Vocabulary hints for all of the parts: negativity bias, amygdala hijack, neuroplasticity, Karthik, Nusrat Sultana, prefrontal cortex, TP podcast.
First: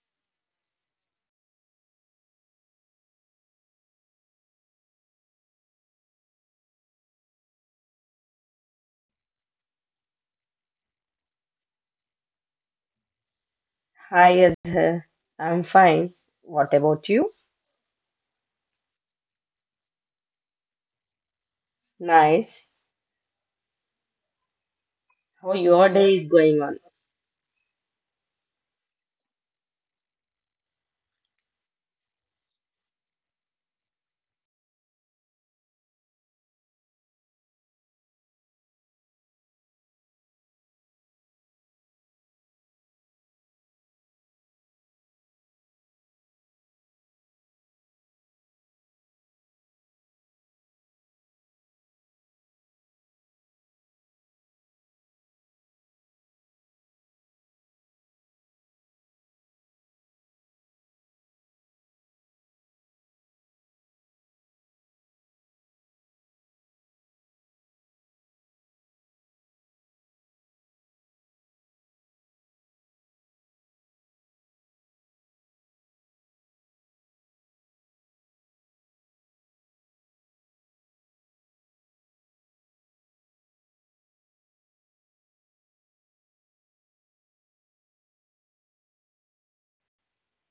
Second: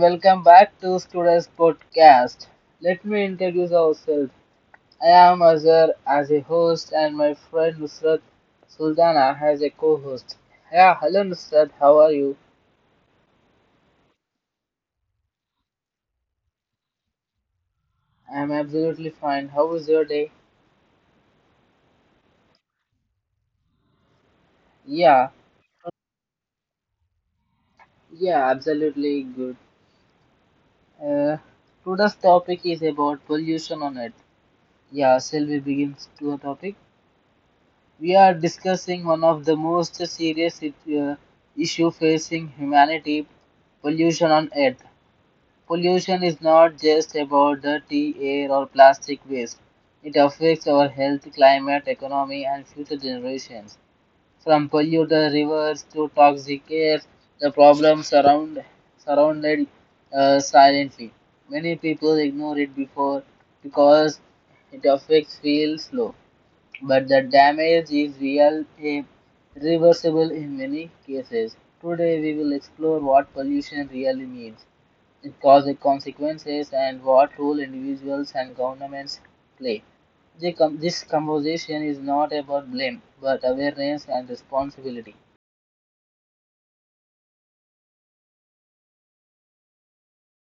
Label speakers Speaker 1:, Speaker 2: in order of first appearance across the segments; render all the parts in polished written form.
Speaker 1: welcome back to today's podcast. Let me introduce ourselves. I am Azhar as a host and my friend Nusrat Sultana as a co-host. Yeah, hello Nusrat, how are you?
Speaker 2: Hi, Azhar. I'm fine. What about you?
Speaker 1: I am absolutely fine. How was your day?
Speaker 2: Nice.
Speaker 1: Yeah,
Speaker 2: How your day is going on?
Speaker 1: yeah, absolutely good. Uh, Today's topic is about pollution on it. Yeah, shall we begin to a topic? We are discussing one of the most serious uh, issue facing humanity, pollution on earth. Pollution is not just about dirty air or plastic waste. It affects our health, climate, economy and future generations. From polluted rivers to toxic air, the problems surrounded silently. Many people ignore it before because it affects feel slow, but the damage is real and reversible in many cases. Today, we will explore what pollution really means, its causes, consequences, and what role individuals and governments play. This conversation is not about blame, but awareness and responsibility.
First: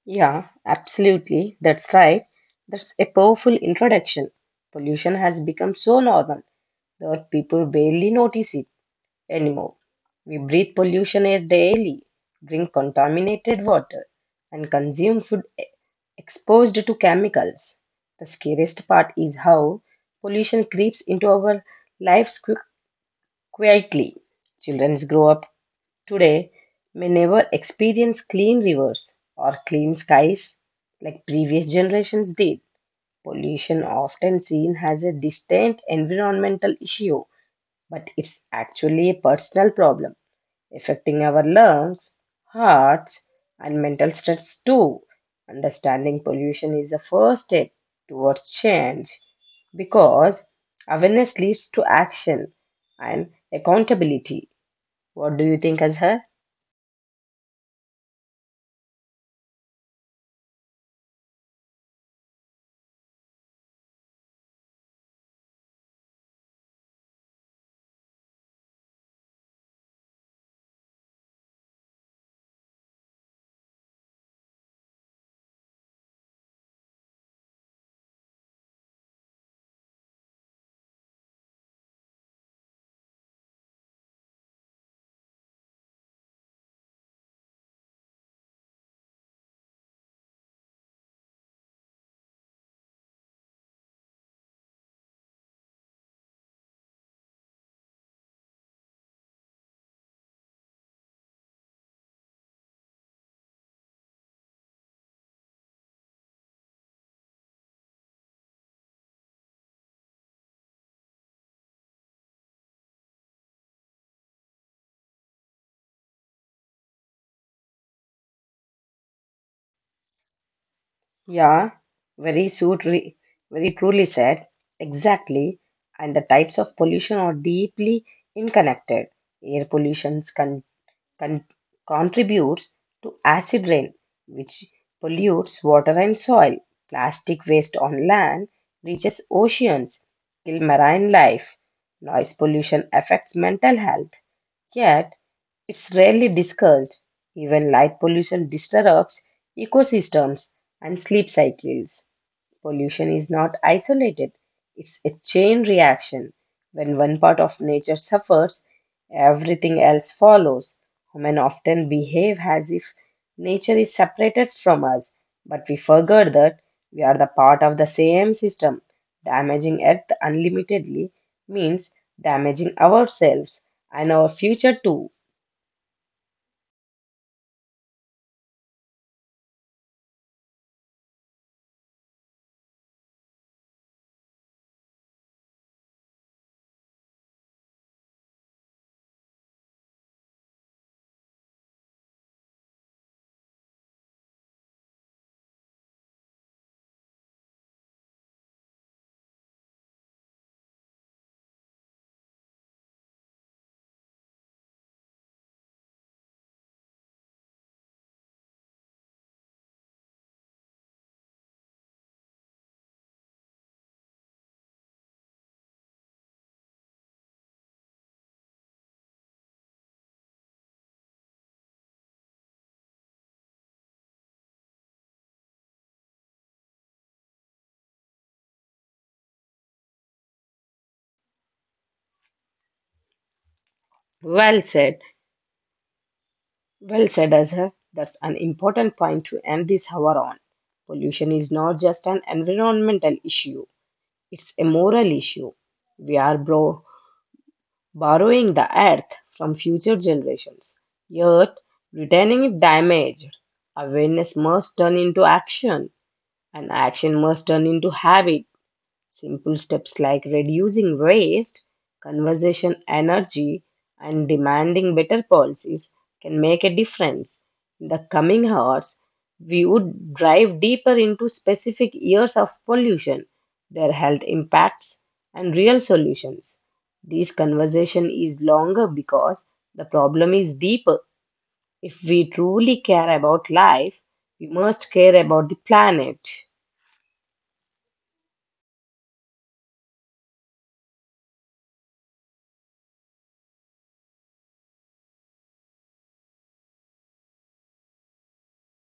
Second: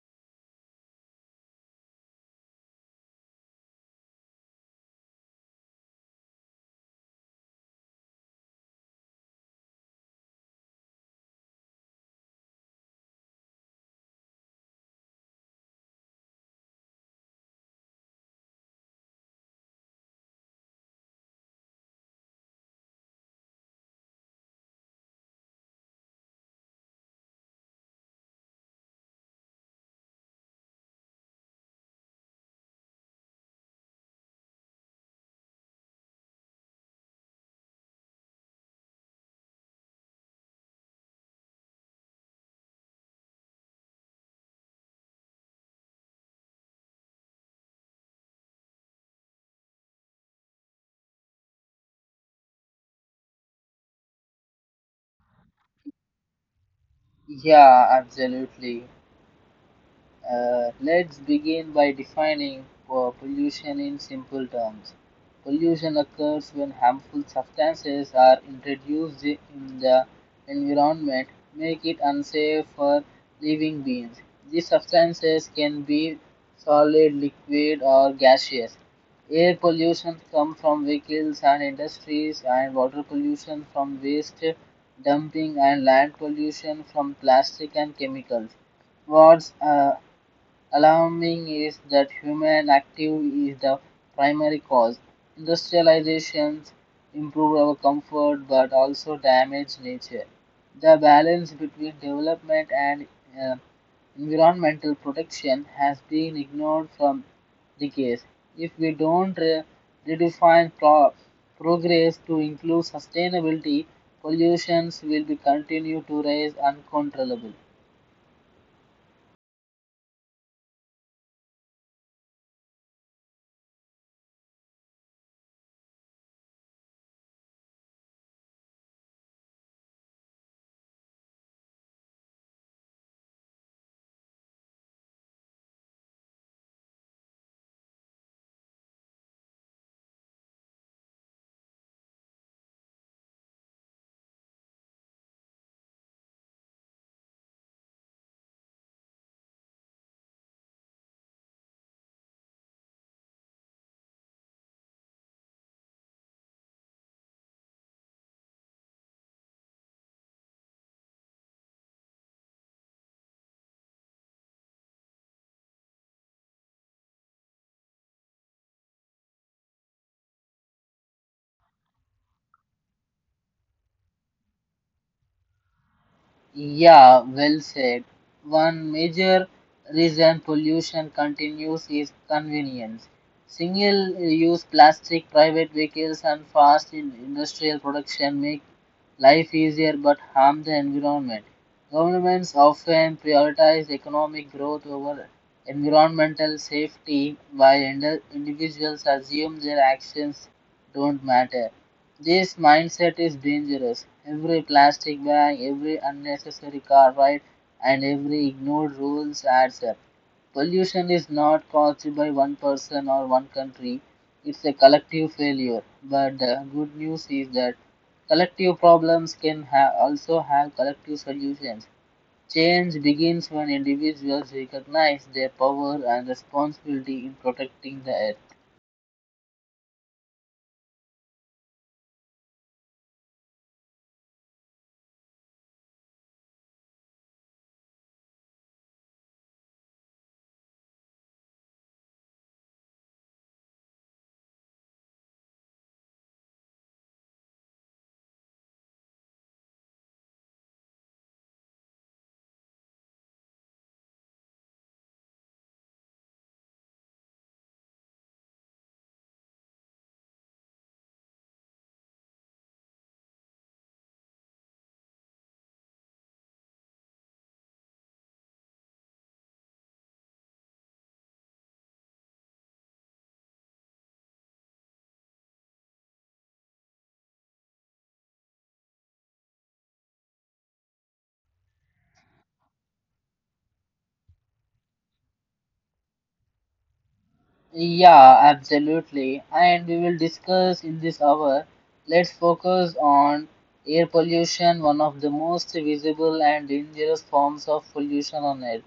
Speaker 2: Yeah, absolutely. That's right. That's a powerful introduction. Pollution has become so normal that people barely notice it anymore. We breathe pollution air daily, drink contaminated water, and consume exposed to chemicals. The scariest part is how pollution creeps into our lives quickly. Quietly, children grow up today may never experience clean rivers or clean skies like previous generations did. Pollution, often seen as a distant environmental issue, but it's actually a personal problem affecting our lungs, hearts, and mental stress too. Understanding pollution is the first step towards change because awareness leads to action and accountability. What do you think, Azhar?
Speaker 1: Yeah, absolutely. Let's begin by defining pollution in simple terms. Pollution occurs when harmful substances are introduced in the environment, make it unsafe for living beings. These substances can be solid, liquid, or gaseous. Air pollution comes from vehicles and industries, and water pollution from waste dumping, and land pollution from plastic and chemicals. What's Alarming is that human activity is the primary cause. Industrializations improve our comfort but also damage nature. The balance between development and uh, environmental protection has been ignored from decades. If we don't redefine progress to include sustainability, pollutions will be continue to rise uncontrollably.
Speaker 2: Yeah, very suit, re- Very truly said. Exactly. And the types of pollution are deeply interconnected. Air pollution con- contributes to acid rain, which pollutes water and soil. Plastic waste on land reaches oceans, kill marine life. Noise pollution affects mental health. Yet, it's rarely discussed. Even light pollution disrupts ecosystems and sleep cycles. Pollution is not isolated, it's a chain reaction. When one part of nature suffers, everything else follows. Humans often behave as if nature is separated from us, but we forget that we are the part of the same system. Damaging Earth unlimitedly means damaging ourselves and our future too.
Speaker 1: Yeah, well said. One major reason pollution continues is convenience. Single use plastic, private vehicles, and industrial production make life easier but harm the environment. Governments often prioritize economic growth over environmental safety, while individuals assume their actions don't matter. This mindset is dangerous. Every plastic bag, every unnecessary car ride, and every ignored rules adds up. Pollution is not caused by one person or one country. It's a collective failure. But the good news is that collective problems also have collective solutions. Change begins when individuals recognize their power and responsibility in protecting the earth.
Speaker 2: Well said. Well said, Azhar. That's an important point to end this hour on. Pollution is not just an environmental issue, it's a moral issue. We are borrowing the earth from future generations, yet returning it damaged. Awareness must turn into action, and action must turn into habit. Simple steps like reducing waste, conversation energy, and demanding better policies can make a difference. In the coming hours, we would dive deeper into specific years of pollution, their health impacts, and real solutions. This conversation is longer because the problem is deeper. If we truly care about life, we must care about the planet.
Speaker 1: Yeah, absolutely. And we will discuss in this hour. Let's focus on air pollution, one of the most visible and dangerous forms of pollution on Earth.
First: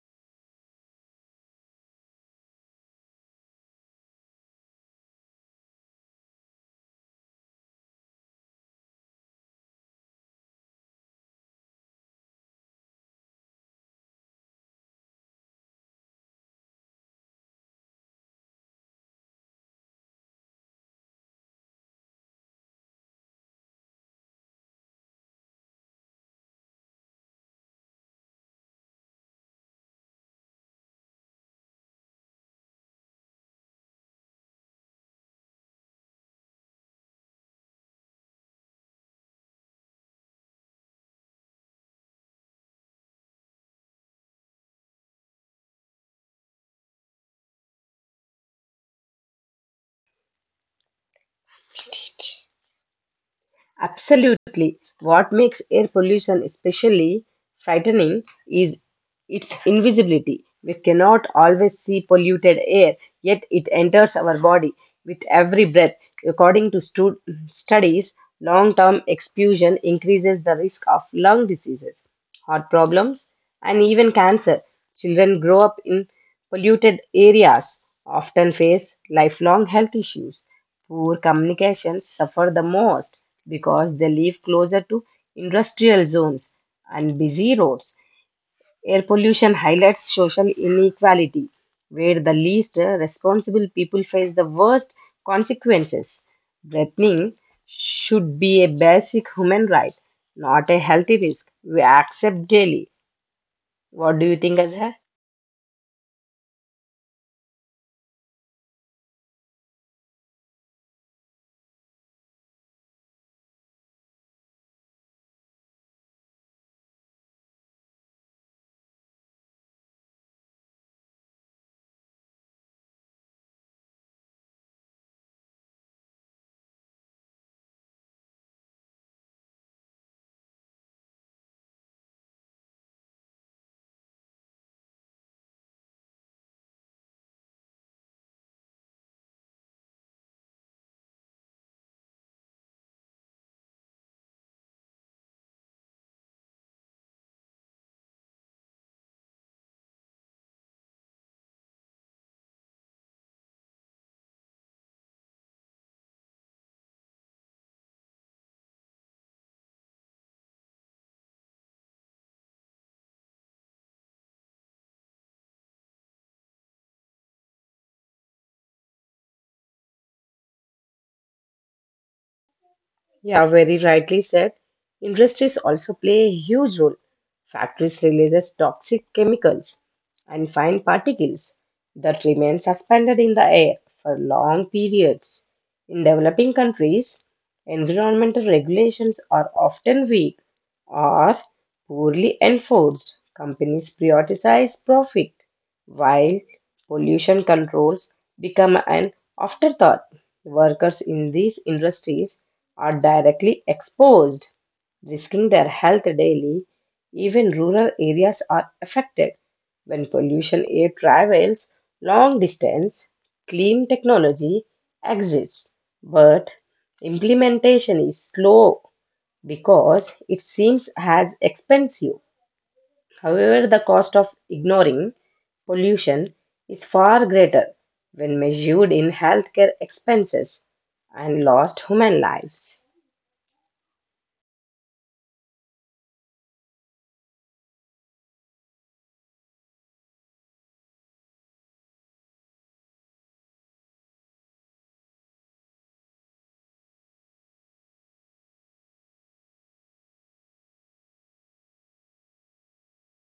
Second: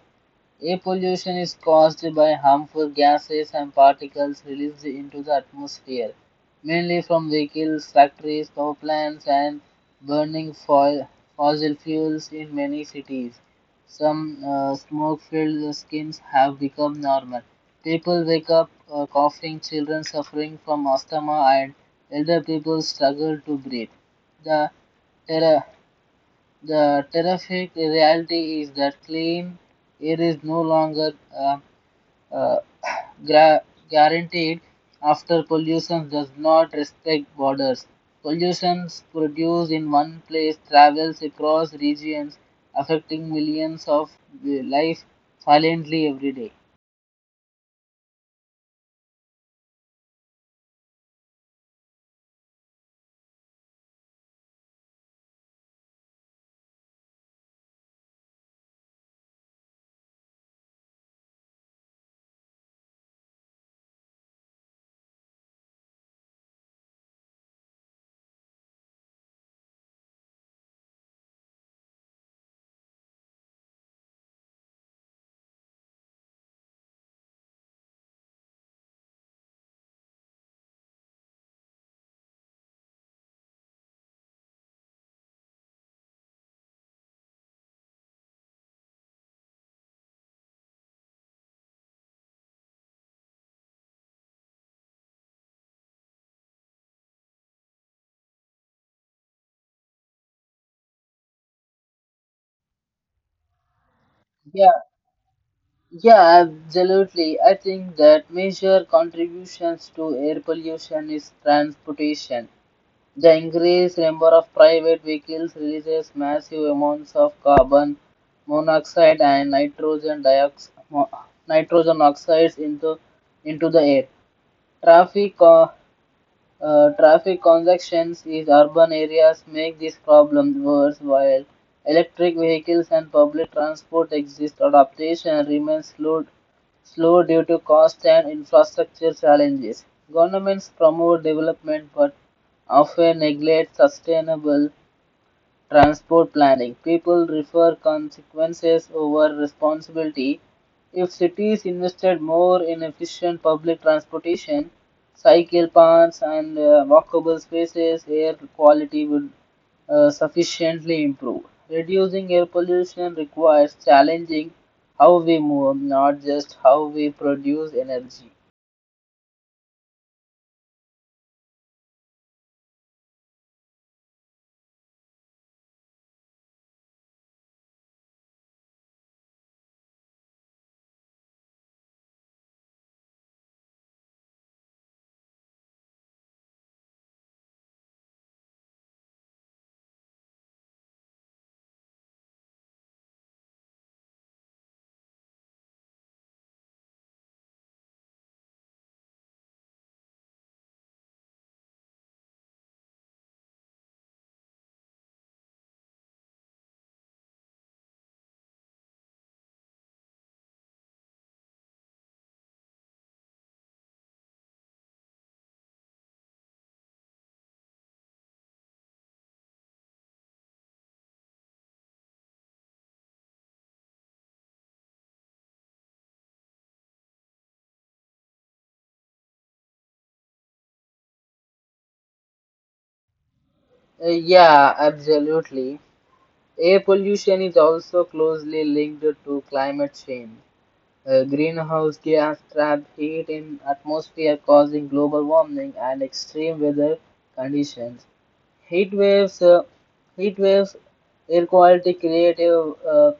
Speaker 1: Air pollution is caused by harmful gases and particles released into the atmosphere, mainly from vehicles, factories, power plants, and burning foil, fossil fuels in many cities. Some smoke filled skins have become normal. People wake up coughing, children suffering from asthma, and elder people struggle to breathe. The terror the terrific reality is that clean air is no longer uh, gra- guaranteed after pollution does not respect borders. Pollution produced in one place travels across regions, affecting millions of life violently every day.
Speaker 2: Absolutely. What makes air pollution especially frightening is its invisibility. We cannot always see polluted air, yet it enters our body with every breath. According to studies, long term exposure increases the risk of lung diseases, heart problems, and even cancer. Children grow up in polluted areas, often face lifelong health issues. Poor communications suffer the most because they live closer to industrial zones and busy roads. Air pollution highlights social inequality, where the least responsible people face the worst consequences. Breathing should be a basic human right, not a healthy risk we accept daily. What do you think,
Speaker 1: Yeah,
Speaker 2: Azhar?
Speaker 1: yeah, absolutely. I think that major contributions to air pollution is transportation. The increased number of private vehicles releases massive amounts of carbon monoxide and nitrogen dioxide, nitrogen oxides into the air. Traffic uh, Traffic congestions in urban areas make this problem worse while electric vehicles and public transport exist. Adaptation remains slow due to cost and infrastructure challenges. Governments promote development but often neglect sustainable transport planning. People refer consequences over responsibility. If cities invested more in efficient public transportation, cycle paths and walkable spaces, air quality would sufficiently improve. Reducing air pollution requires challenging how we move, not just how we produce energy.
Speaker 2: Yeah, very rightly said. Industries also play a huge role. Factories releases toxic chemicals and fine particles that remain suspended in the air for long periods. In developing countries, environmental regulations are often weak or poorly enforced. Companies prioritize profit while pollution controls become an afterthought. Workers in these industries are directly exposed, risking their health daily. Even rural areas are affected. When pollution air travels long distance, clean technology exists, but implementation is slow because it seems as expensive. However, the cost of ignoring pollution is far greater when measured in healthcare expenses and lost human lives.
Speaker 1: Yeah, absolutely. Air pollution is also closely linked to climate change. Greenhouse gas trapped heat in atmosphere causing global warming and extreme weather conditions. Heat waves, uh, Heat waves, air quality creative uh,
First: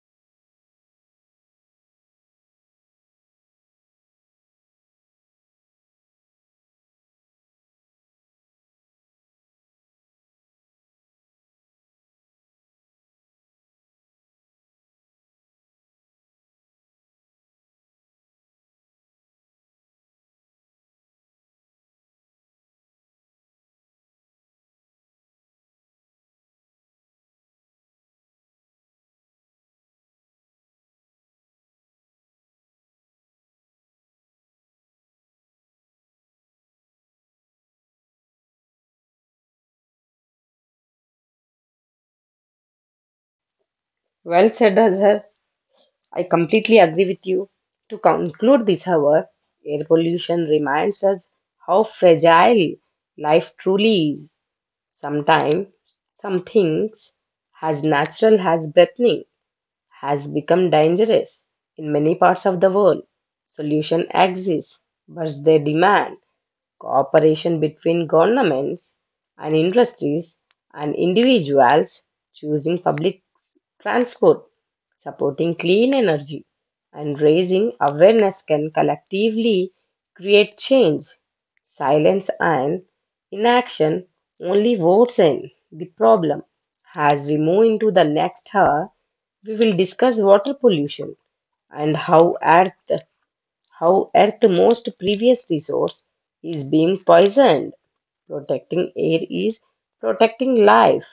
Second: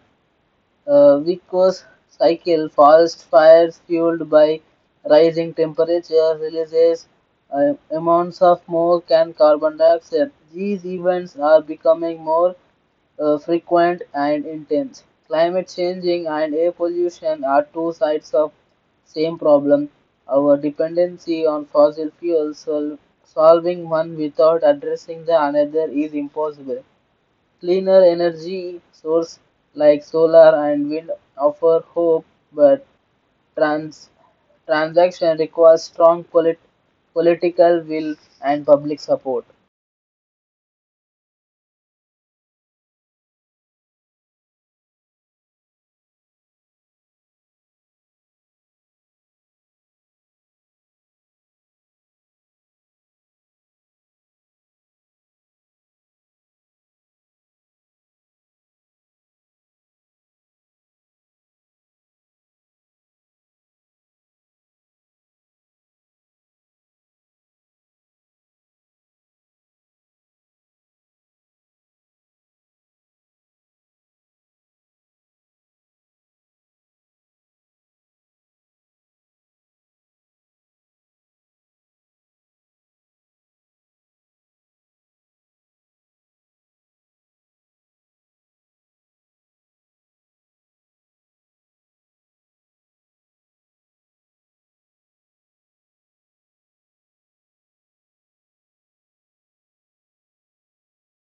Speaker 1: uh, Vico's cycle, forest fires fueled by rising temperature, releases amounts of smoke and carbon dioxide. These events are becoming more frequent and intense. Climate changing and air pollution are two sides of same problem. Our dependency on fossil fuels, solving one without addressing the another is impossible. Cleaner energy sources like solar and wind offer hope, but trans- transaction requires strong political will and public support.
Speaker 2: Well said, Azhar. I completely agree with you. To conclude this hour, air pollution reminds us how fragile life truly is. Sometimes, some things as natural as breathing has become dangerous in many parts of the world. Solution exists, but they demand cooperation between governments and industries and individuals choosing public transport, supporting clean energy, and raising awareness can collectively create change. Silence and inaction only worsen the problem. As we move into the next hour, we will discuss water pollution and how air how at the most previous resource is being poisoned. Protecting air is protecting life.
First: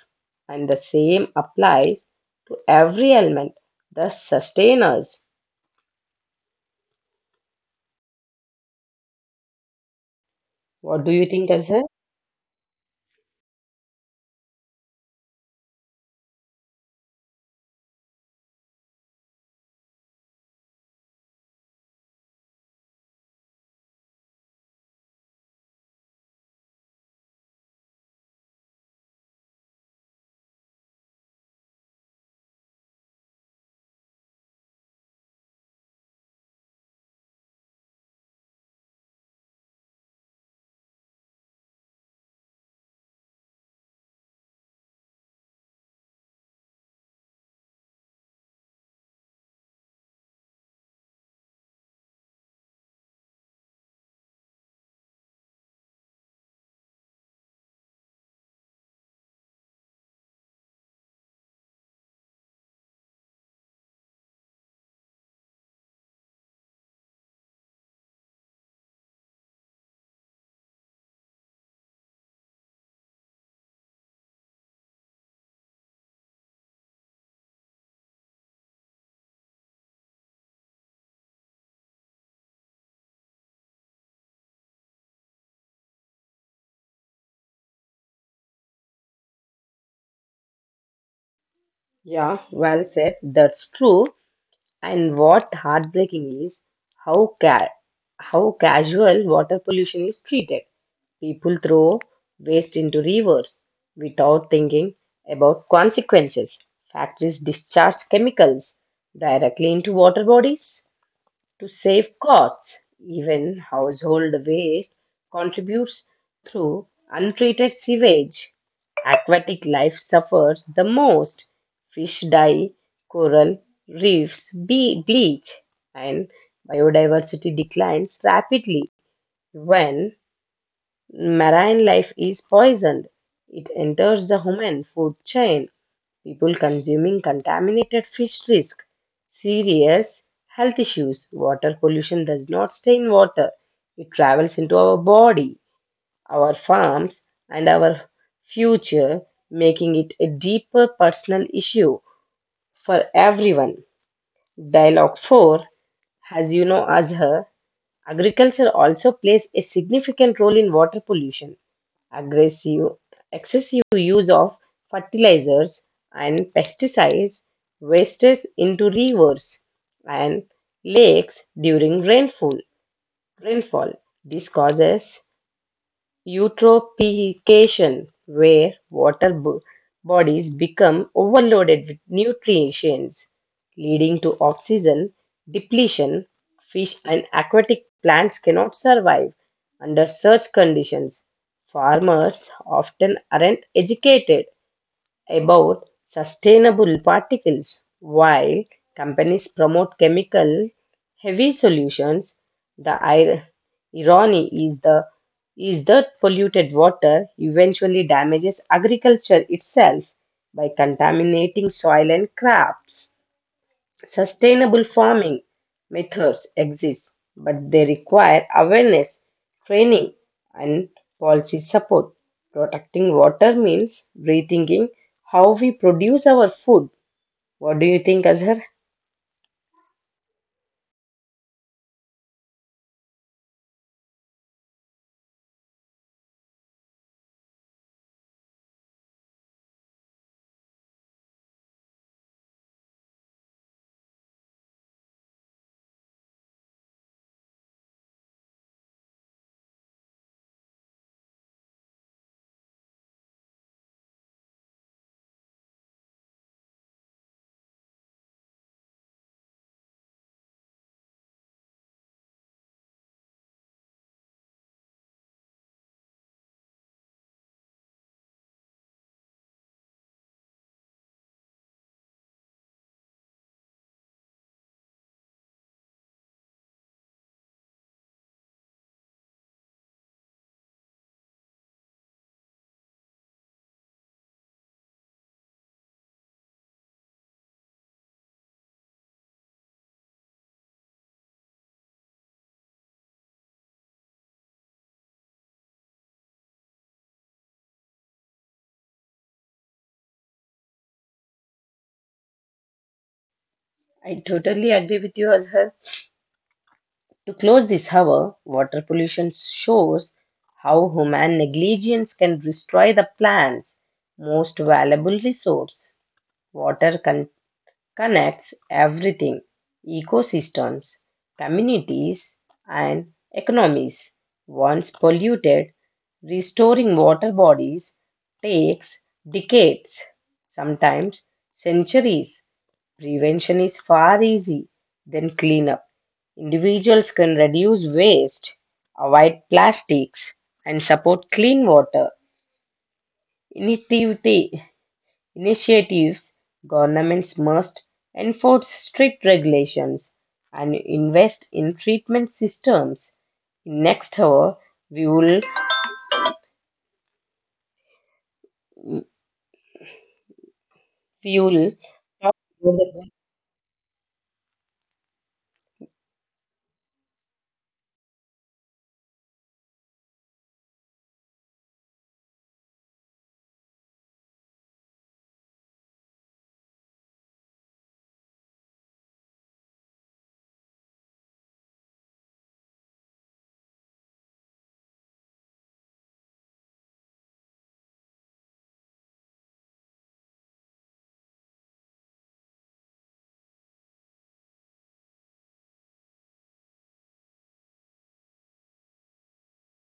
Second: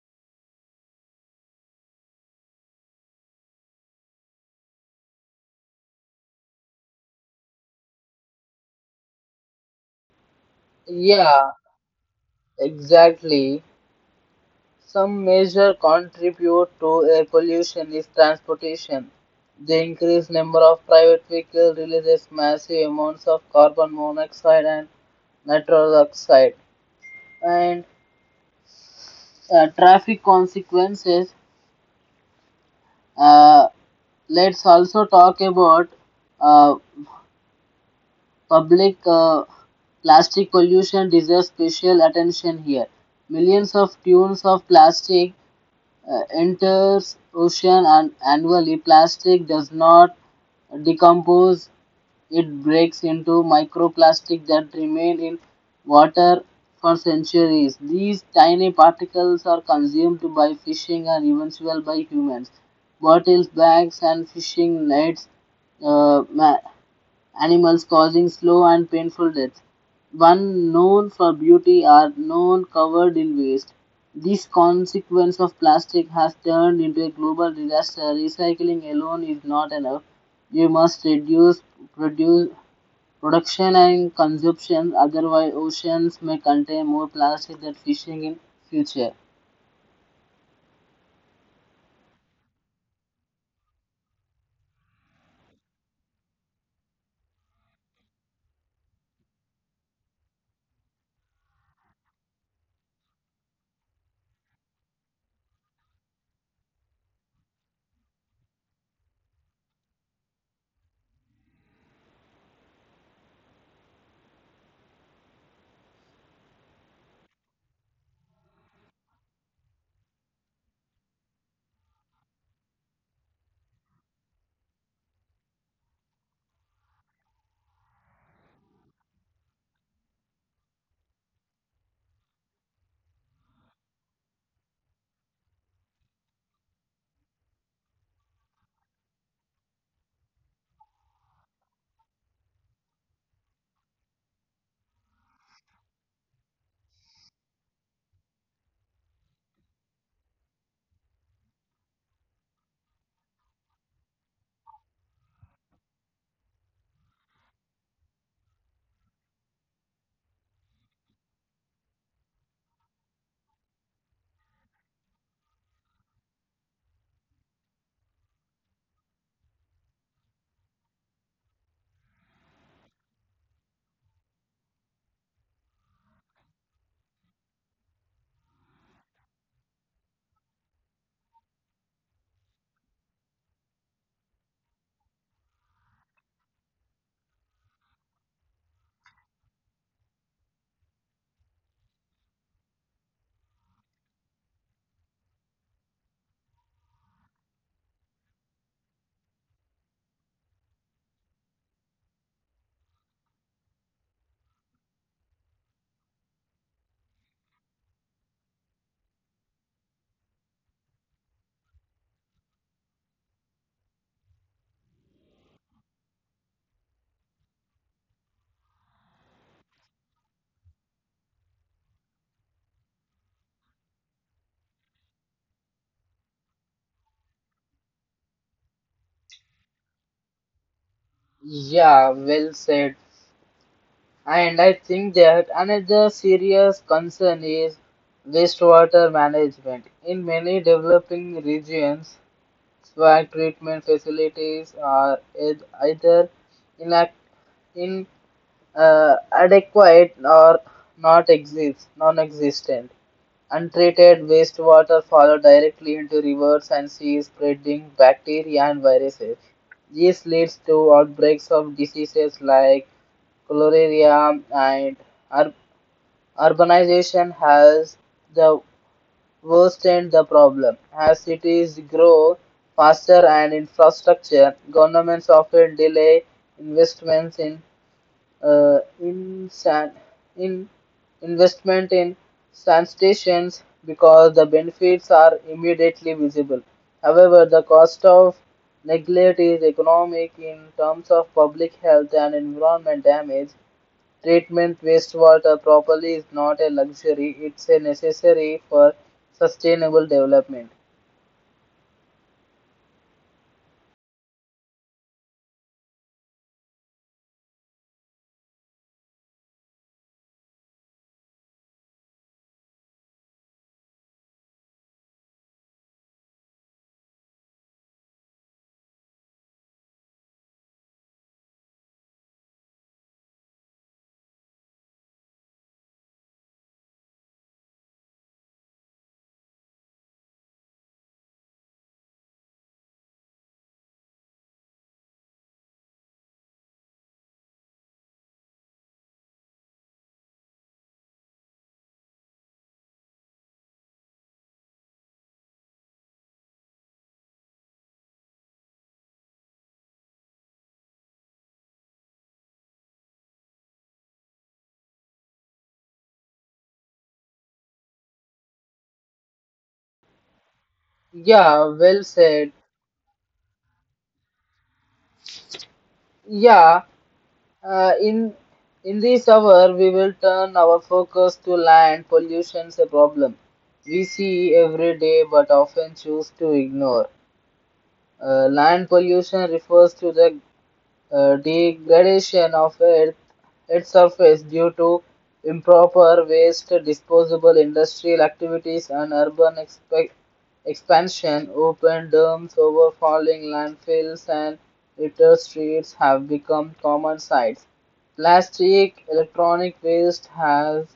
Speaker 2: And the same applies to every element, that the us. What do you think,
Speaker 1: Yeah,
Speaker 2: Azhar?
Speaker 1: exactly. Some major contribute to air pollution is transportation. The increased number of private vehicles releases massive amounts of carbon monoxide and nitrous oxide. And traffic consequences. Uh, let's also talk about uh, public plastic pollution deserves special attention here. Millions of tons of plastic enters ocean and annually plastic does not decompose, it breaks into microplastic that remain in water for centuries. These tiny particles are consumed by fishing and eventually by humans. Bottles, bags and fishing nets uh, ma- animals causing slow and painful death. One known for beauty are known covered in waste. This consequence of plastic has turned into a global disaster. Recycling alone is not enough. You must produce, production and consumption, otherwise oceans may contain more plastic than fishing in future.
Speaker 2: Yeah, well said. That's true. And what heartbreaking is how ca- how casual water pollution is treated. People throw waste into rivers without thinking about consequences. Factories discharge chemicals directly into water bodies. To save costs, even household waste contributes through untreated sewage. Aquatic life suffers the most. Fish die, coral reefs bleach, and biodiversity declines rapidly. When marine life is poisoned, it enters the human food chain. People consuming contaminated fish risk serious health issues. Water pollution does not stay in water, it travels into our body, our farms, and our future, making it a deeper personal issue for everyone. Dialogue 4 has Azhar. Agriculture also plays a significant role in water pollution. Aggressive, excessive use of fertilizers and pesticides wastes into rivers and lakes during rainfall. Rainfall. This causes eutrophication, where bodies become overloaded with nutrients, leading to oxygen depletion. Fish and aquatic plants cannot survive under such conditions. Farmers often aren't educated about sustainable particles. While companies promote chemical heavy solutions, the ir- irony is the is that polluted water eventually damages agriculture itself by contaminating soil and crops. Sustainable farming methods exist, but they require awareness, training, and policy support. Protecting water means rethinking how we produce our food. What do you think, Azhar?
Speaker 1: Yeah, well said. And I think that another serious concern is wastewater management. In many developing regions, swag treatment facilities are either inac- adequate or not exist, non-existent. Untreated wastewater falls directly into rivers and seas, spreading bacteria and viruses. This leads to outbreaks of diseases like cholera and ur- urbanization has the worsened the problem. As cities grow faster and infrastructure, governments often delay investments in san in investment in sand stations because the benefits are immediately visible. However, the cost of neglect is economic in terms of public health and environment damage. Treatment wastewater properly is not a luxury, it's a necessary for sustainable development.
Speaker 2: I totally agree with you, Azhar. To close this hour, water pollution shows how human negligence can destroy the plant's most valuable resource. Water contains connects everything ecosystems, communities, and economies. Once polluted, restoring water bodies takes decades, sometimes centuries. Prevention is far easy than cleanup. Individuals can reduce waste, avoid plastics, and support clean water. Initiative Initiatives, governments must enforce strict regulations and invest in treatment systems. In next hour, we will,
Speaker 1: Yeah, well
Speaker 2: we
Speaker 1: said.
Speaker 2: will talk about the-
Speaker 1: Yeah, Uh, in in this hour, we will turn our focus to land pollution, a problem we see every day but often choose to ignore. Land pollution refers to the degradation of earth, its surface due to improper waste disposal, industrial activities, and expansion. Open dams, overfalling landfills, and litter streets have become common sights. Plastic electronic waste has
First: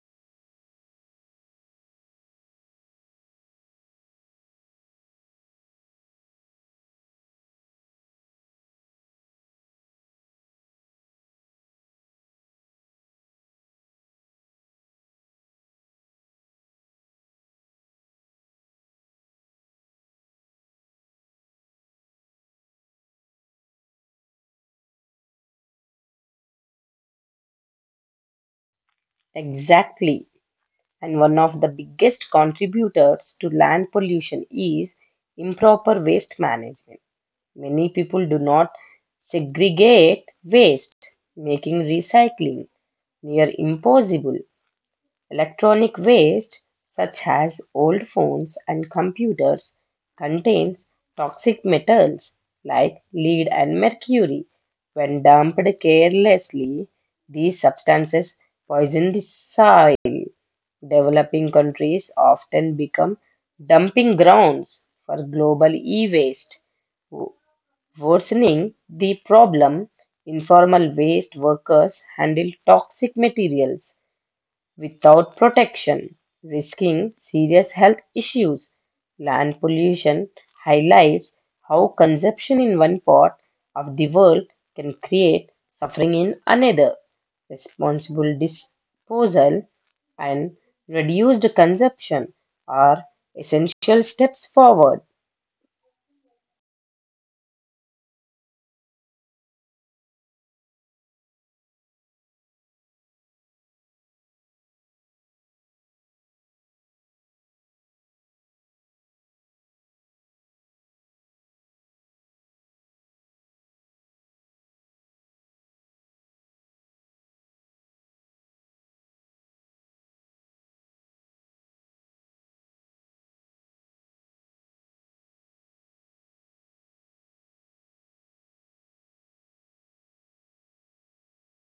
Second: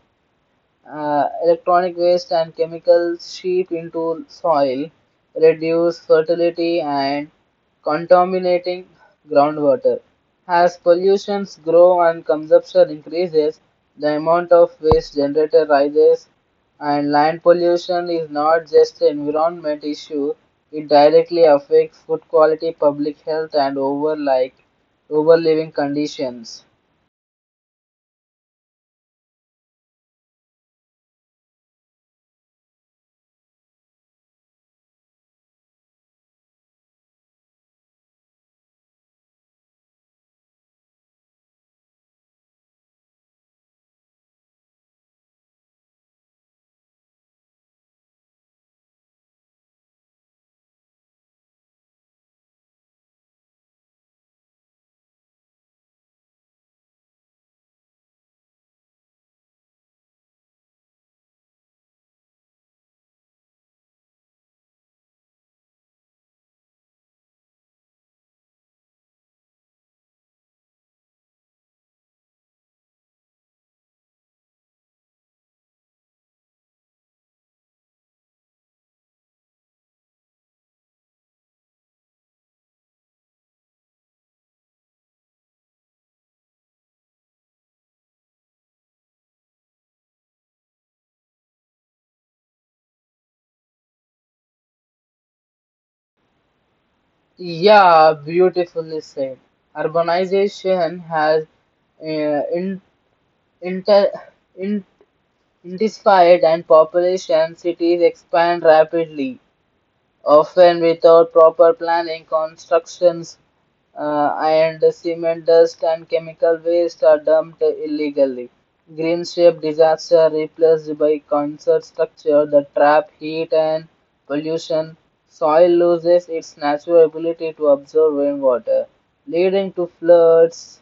Speaker 1: Electronic waste and chemicals seep into soil, reduce fertility and contaminating groundwater. As pollutions grow and consumption increases, the amount of waste generated rises and land pollution is not just an environment issue, it directly affects food quality, public health and overliving conditions.
Speaker 2: exactly. And one of the biggest contributors to land pollution is improper waste management. Many people do not segregate waste, making recycling near impossible. Electronic waste, such as old phones and computers, contains toxic metals like lead and mercury. When dumped carelessly, these substances poison the soil. Developing countries often become dumping grounds for global e waste, worsening the problem. Informal waste workers handle toxic materials without protection, risking serious health issues. Land pollution highlights how consumption in one part of the world can create suffering in another. Responsible disposal and reduced consumption are essential steps forward.
Speaker 1: Yeah, beautifully said. Urbanization has uh, in, inter, in, intensified and population cities expand rapidly. Often without proper planning, constructions and cement dust and chemical waste are dumped illegally. Green shape disaster replaced by concert structure that trap heat and pollution. Soil loses its natural ability to absorb rainwater, leading to floods.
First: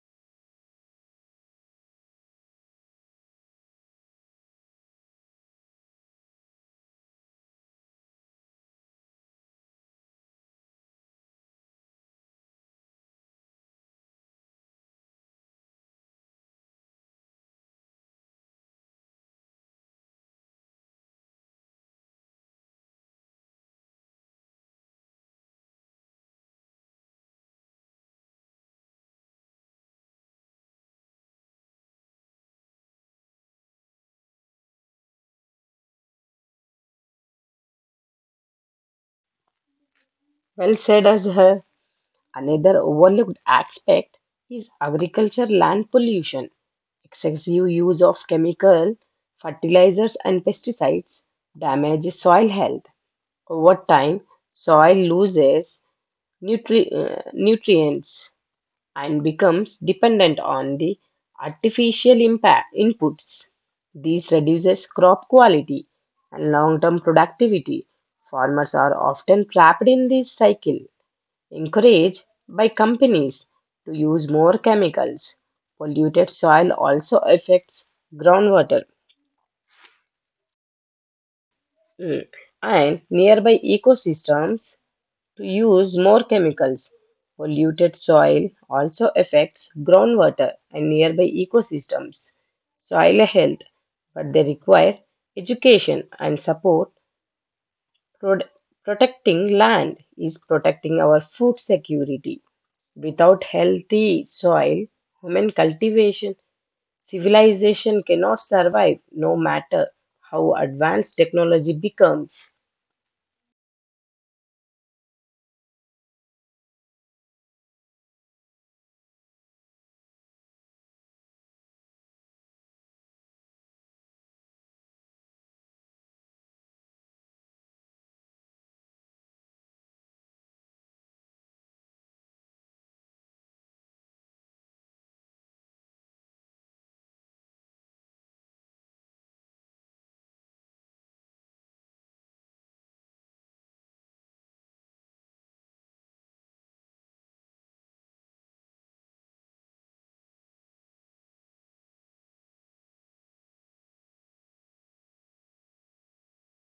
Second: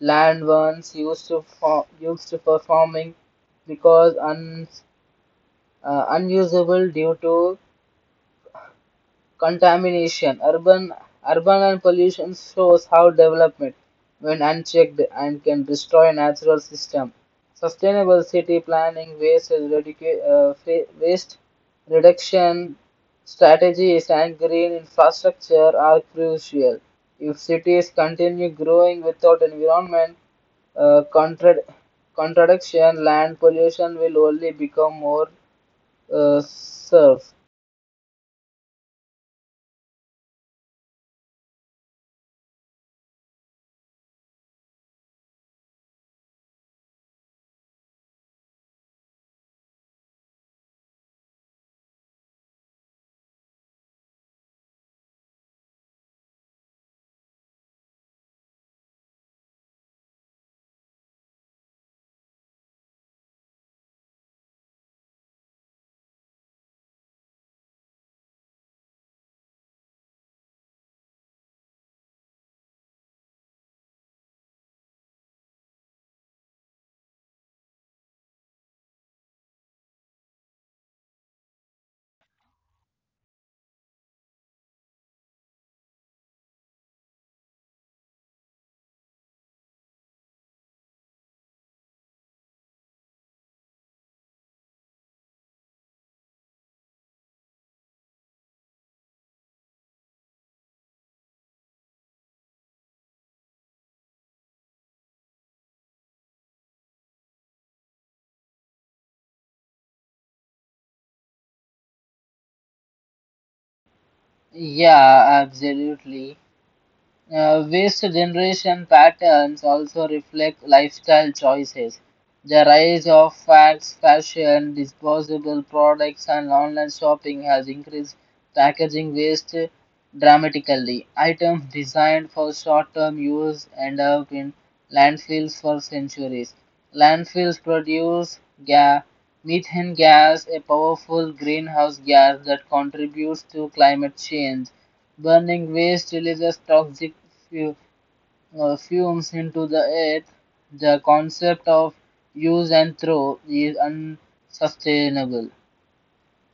Speaker 1: Land once used for farming because un, unusable due to contamination. Urban and pollution shows how development, when unchecked, and can destroy natural system. Sustainable city planning, waste reduction strategies, and green infrastructure are crucial. If cities continue growing without environment uh, contra- contradiction, land pollution will only become more serve.
Speaker 2: Well said, Azhar. Another overlooked aspect is agriculture land pollution. Excessive use of chemical fertilizers and pesticides damages soil health. Over time, soil loses nutrients and becomes dependent on the artificial impact inputs. This reduces crop quality and long-term productivity. Farmers are often trapped in this cycle encouraged by companies to use more chemicals. Polluted soil also affects groundwater mm, and nearby ecosystems to use more chemicals. Polluted soil also affects groundwater and nearby ecosystems, soil health, but they require education and support. Prod- Protecting land is protecting our food security. Without healthy soil, human cultivation, civilization cannot survive no matter how advanced technology becomes.
Speaker 1: Yeah, absolutely. Waste generation patterns also reflect lifestyle choices. The rise of fads, fashion, disposable products, and online shopping has increased packaging waste dramatically. Items designed for short term use end up in landfills for centuries. Landfills produce ga- methane gas, a powerful greenhouse gas that contributes to climate change. Burning waste releases toxic fu- fumes into the air. The concept of use and throw is unsustainable.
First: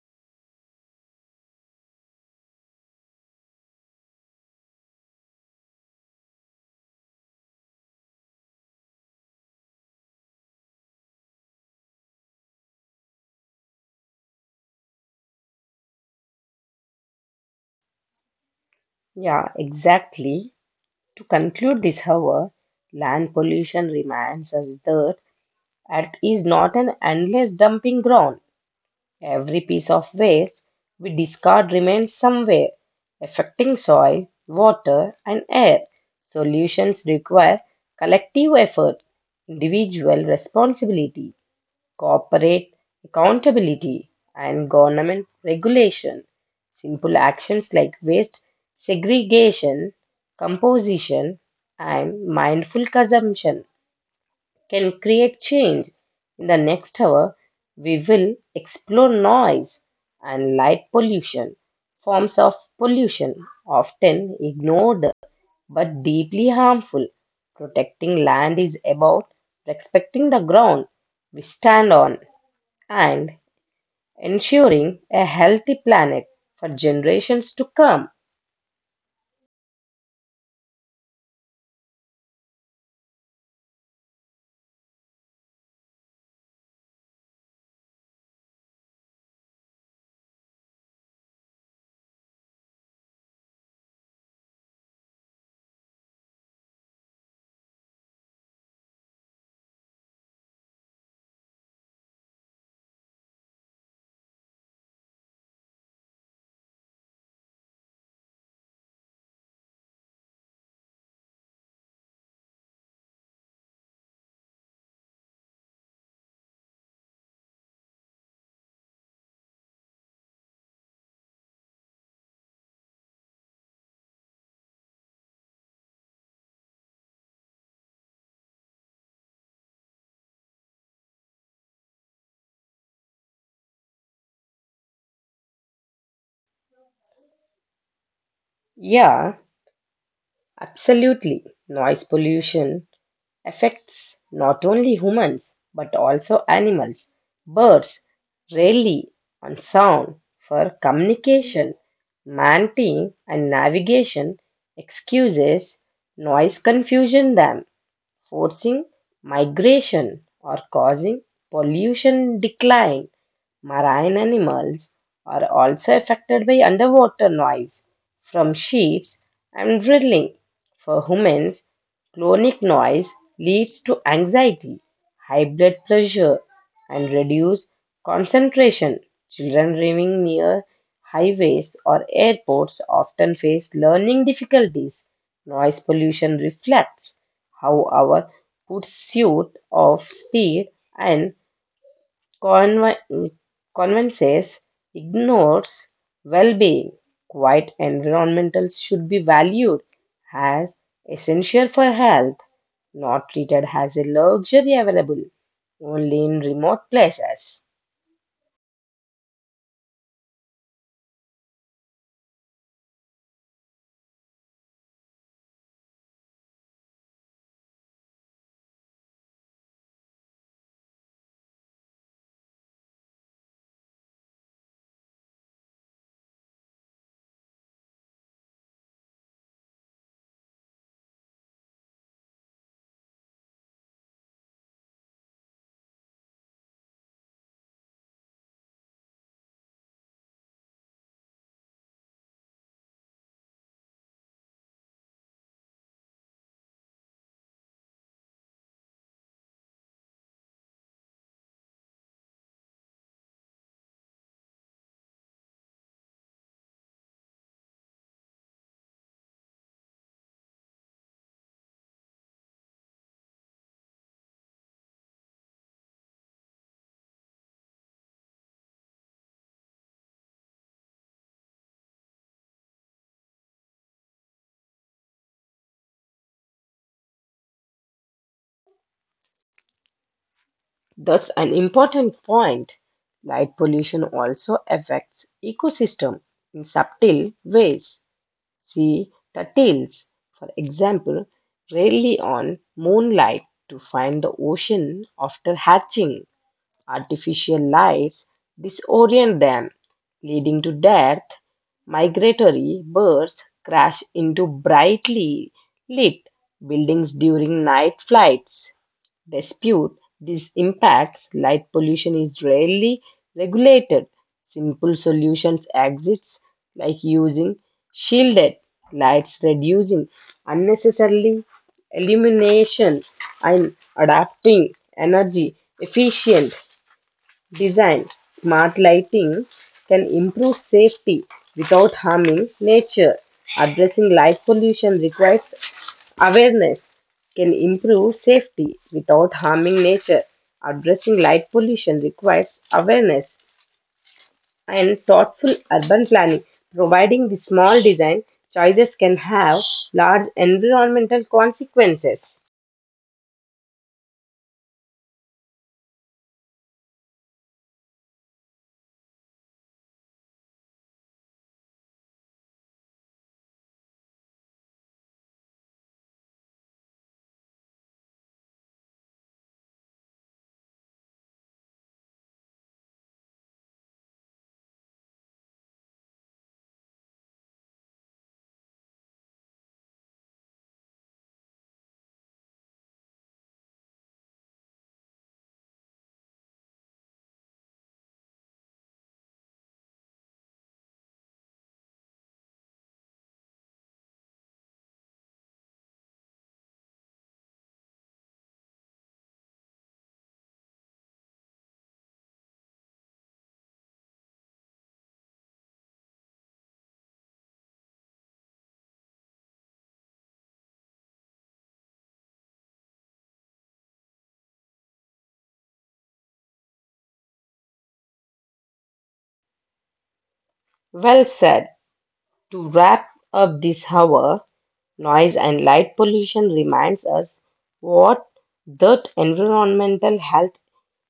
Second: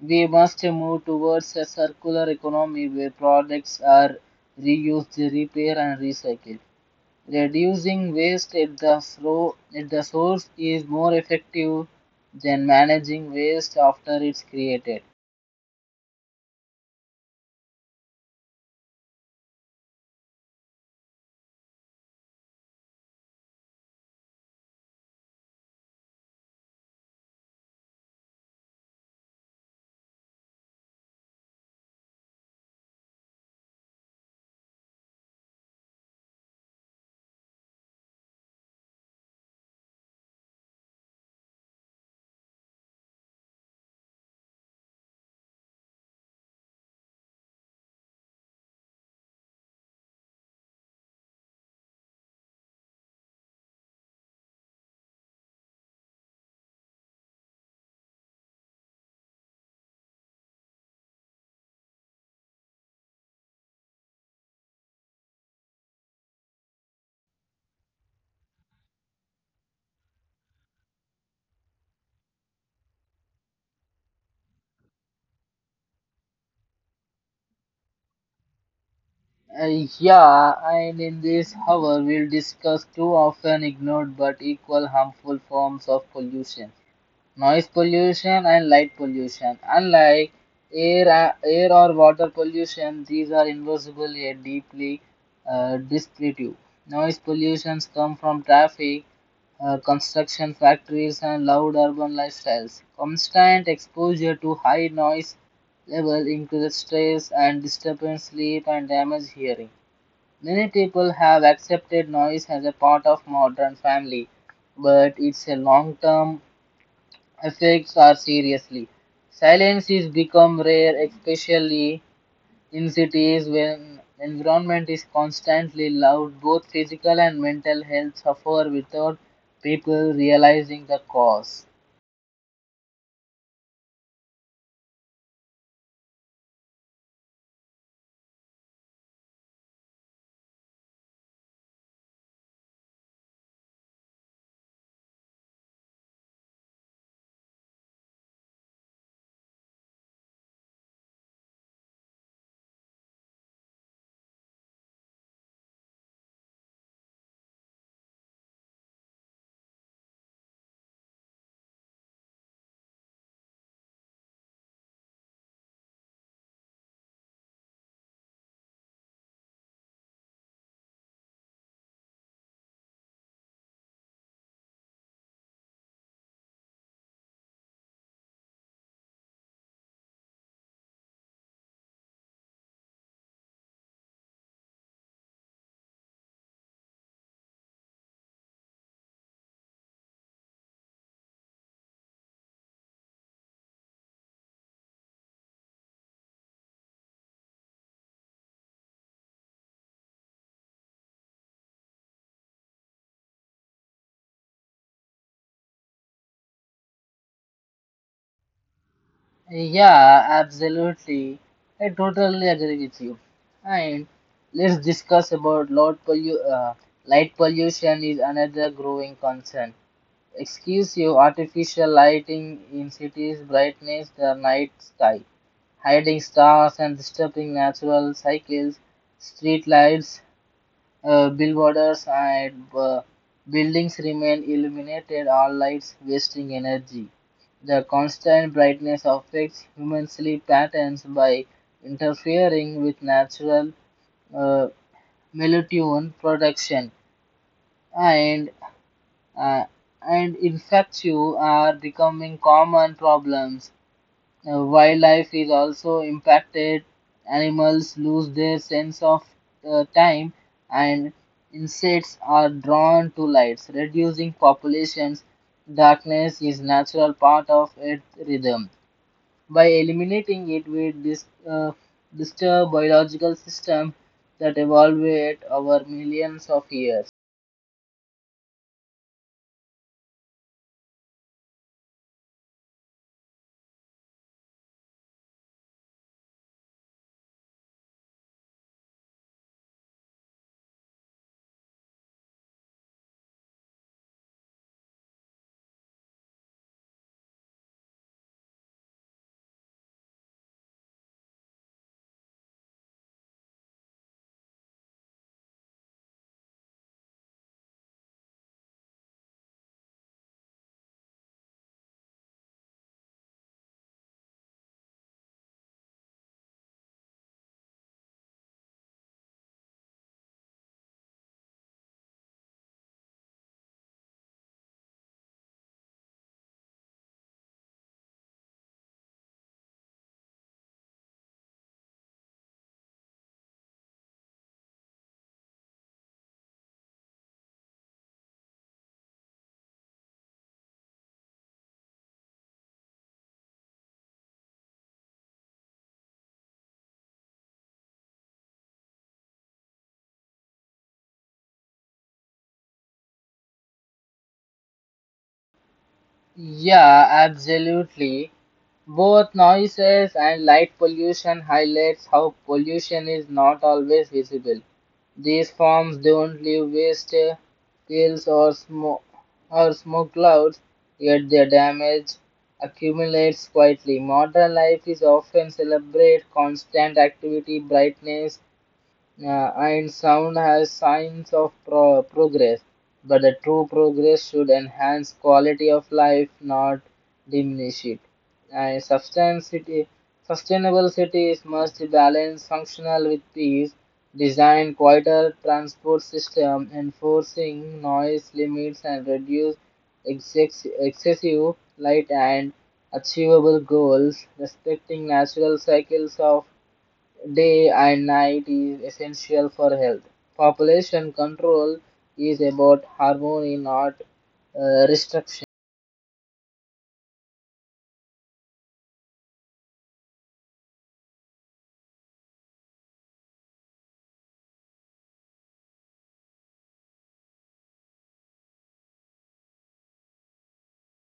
Speaker 1: We must move towards a circular economy where products are reused, repaired, and recycled. Reducing waste at the source is more effective than managing waste after it's created.
Speaker 2: Yeah, exactly. To conclude this, however, land pollution reminds us that Earth is not an endless dumping ground. Every piece of waste we discard remains somewhere, affecting soil, water, and air. Solutions require collective effort, individual responsibility, corporate accountability, and government regulation. Simple actions like waste segregation, composition, and mindful consumption can create change. In the next hour, we will explore noise and light pollution, forms of pollution often ignored but deeply harmful. Protecting land is about respecting the ground we stand on and ensuring a healthy planet for generations to come.
Speaker 1: Yeah, and in this hour, we'll discuss two often ignored but equal harmful forms of pollution: noise pollution and light pollution. Unlike air or water pollution, these are invisible yet deeply destructive. Noise pollutions come from traffic, construction factories, and loud urban lifestyles. Constant exposure to high noise level increases stress and disturbance sleep and damage hearing. Many people have accepted noise as a part of modern family, but its long-term effects are seriously. Silence is become rare, especially in cities when environment is constantly loud. Both physical and mental health suffer without people realizing the cause.
Speaker 2: Yeah, absolutely. Noise pollution affects not only humans but also animals. Birds rely on sound for communication, mating, and navigation. Excuses noise confusion them, forcing migration or causing pollution decline. Marine animals are also affected by underwater noise from ships and drilling. For humans, chronic noise leads to anxiety, high blood pressure, and reduced concentration. Children living near highways or airports often face learning difficulties. Noise pollution reflects how our pursuit of speed and Conven- convences ignores well-being. Quiet environmentals should be valued as essential for health, not treated as a luxury available only in remote places.
Speaker 1: Yeah, absolutely. I totally agree with you. And let's discuss about light pollution is another growing concern. Excuse you, artificial lighting in cities brightens the night sky, hiding stars and disturbing natural cycles. Street lights billboards and buildings remain illuminated, all lights wasting energy. The constant brightness affects human sleep patterns by interfering with natural uh, melatonin production, and uh, infections are becoming common problems. Wildlife is also impacted. Animals lose their sense of time, and insects are drawn to lights, reducing populations. Darkness is natural part of its rhythm. By eliminating it, we disturb biological system that evolved over millions of years.
Speaker 2: That's an important point. Light pollution also affects ecosystem in subtle ways. See the tails, for example, rarely on moonlight to find the ocean after hatching. Artificial lights disorient them, leading to death. Migratory birds crash into brightly lit buildings during night flights dispute these impacts, light pollution is rarely regulated. Simple solutions exist, like using shielded lights, reducing unnecessarily illumination, and adapting energy efficient designed smart lighting can improve safety without harming nature. Addressing light pollution requires awareness, can improve safety without harming nature. Addressing light pollution requires awareness and thoughtful urban planning. Providing the small design choices can have large environmental consequences.
Speaker 1: Yeah, absolutely. Both noises and light pollution highlights how pollution is not always visible. These forms don't leave waste, kills or smoke clouds, yet their damage accumulates quietly. Modern life is often celebrate constant activity, brightness, and sound has signs of progress, but the true progress should enhance quality of life, not diminish it. And sustainable cities must balance functional with peace, design quieter transport system, enforcing noise limits and reduce excessive light and achievable goals, respecting natural cycles of day and night is essential for health. Population control is about harmony, not restriction.
Speaker 2: Well said. To wrap up this hour, noise and light pollution reminds us what the environmental health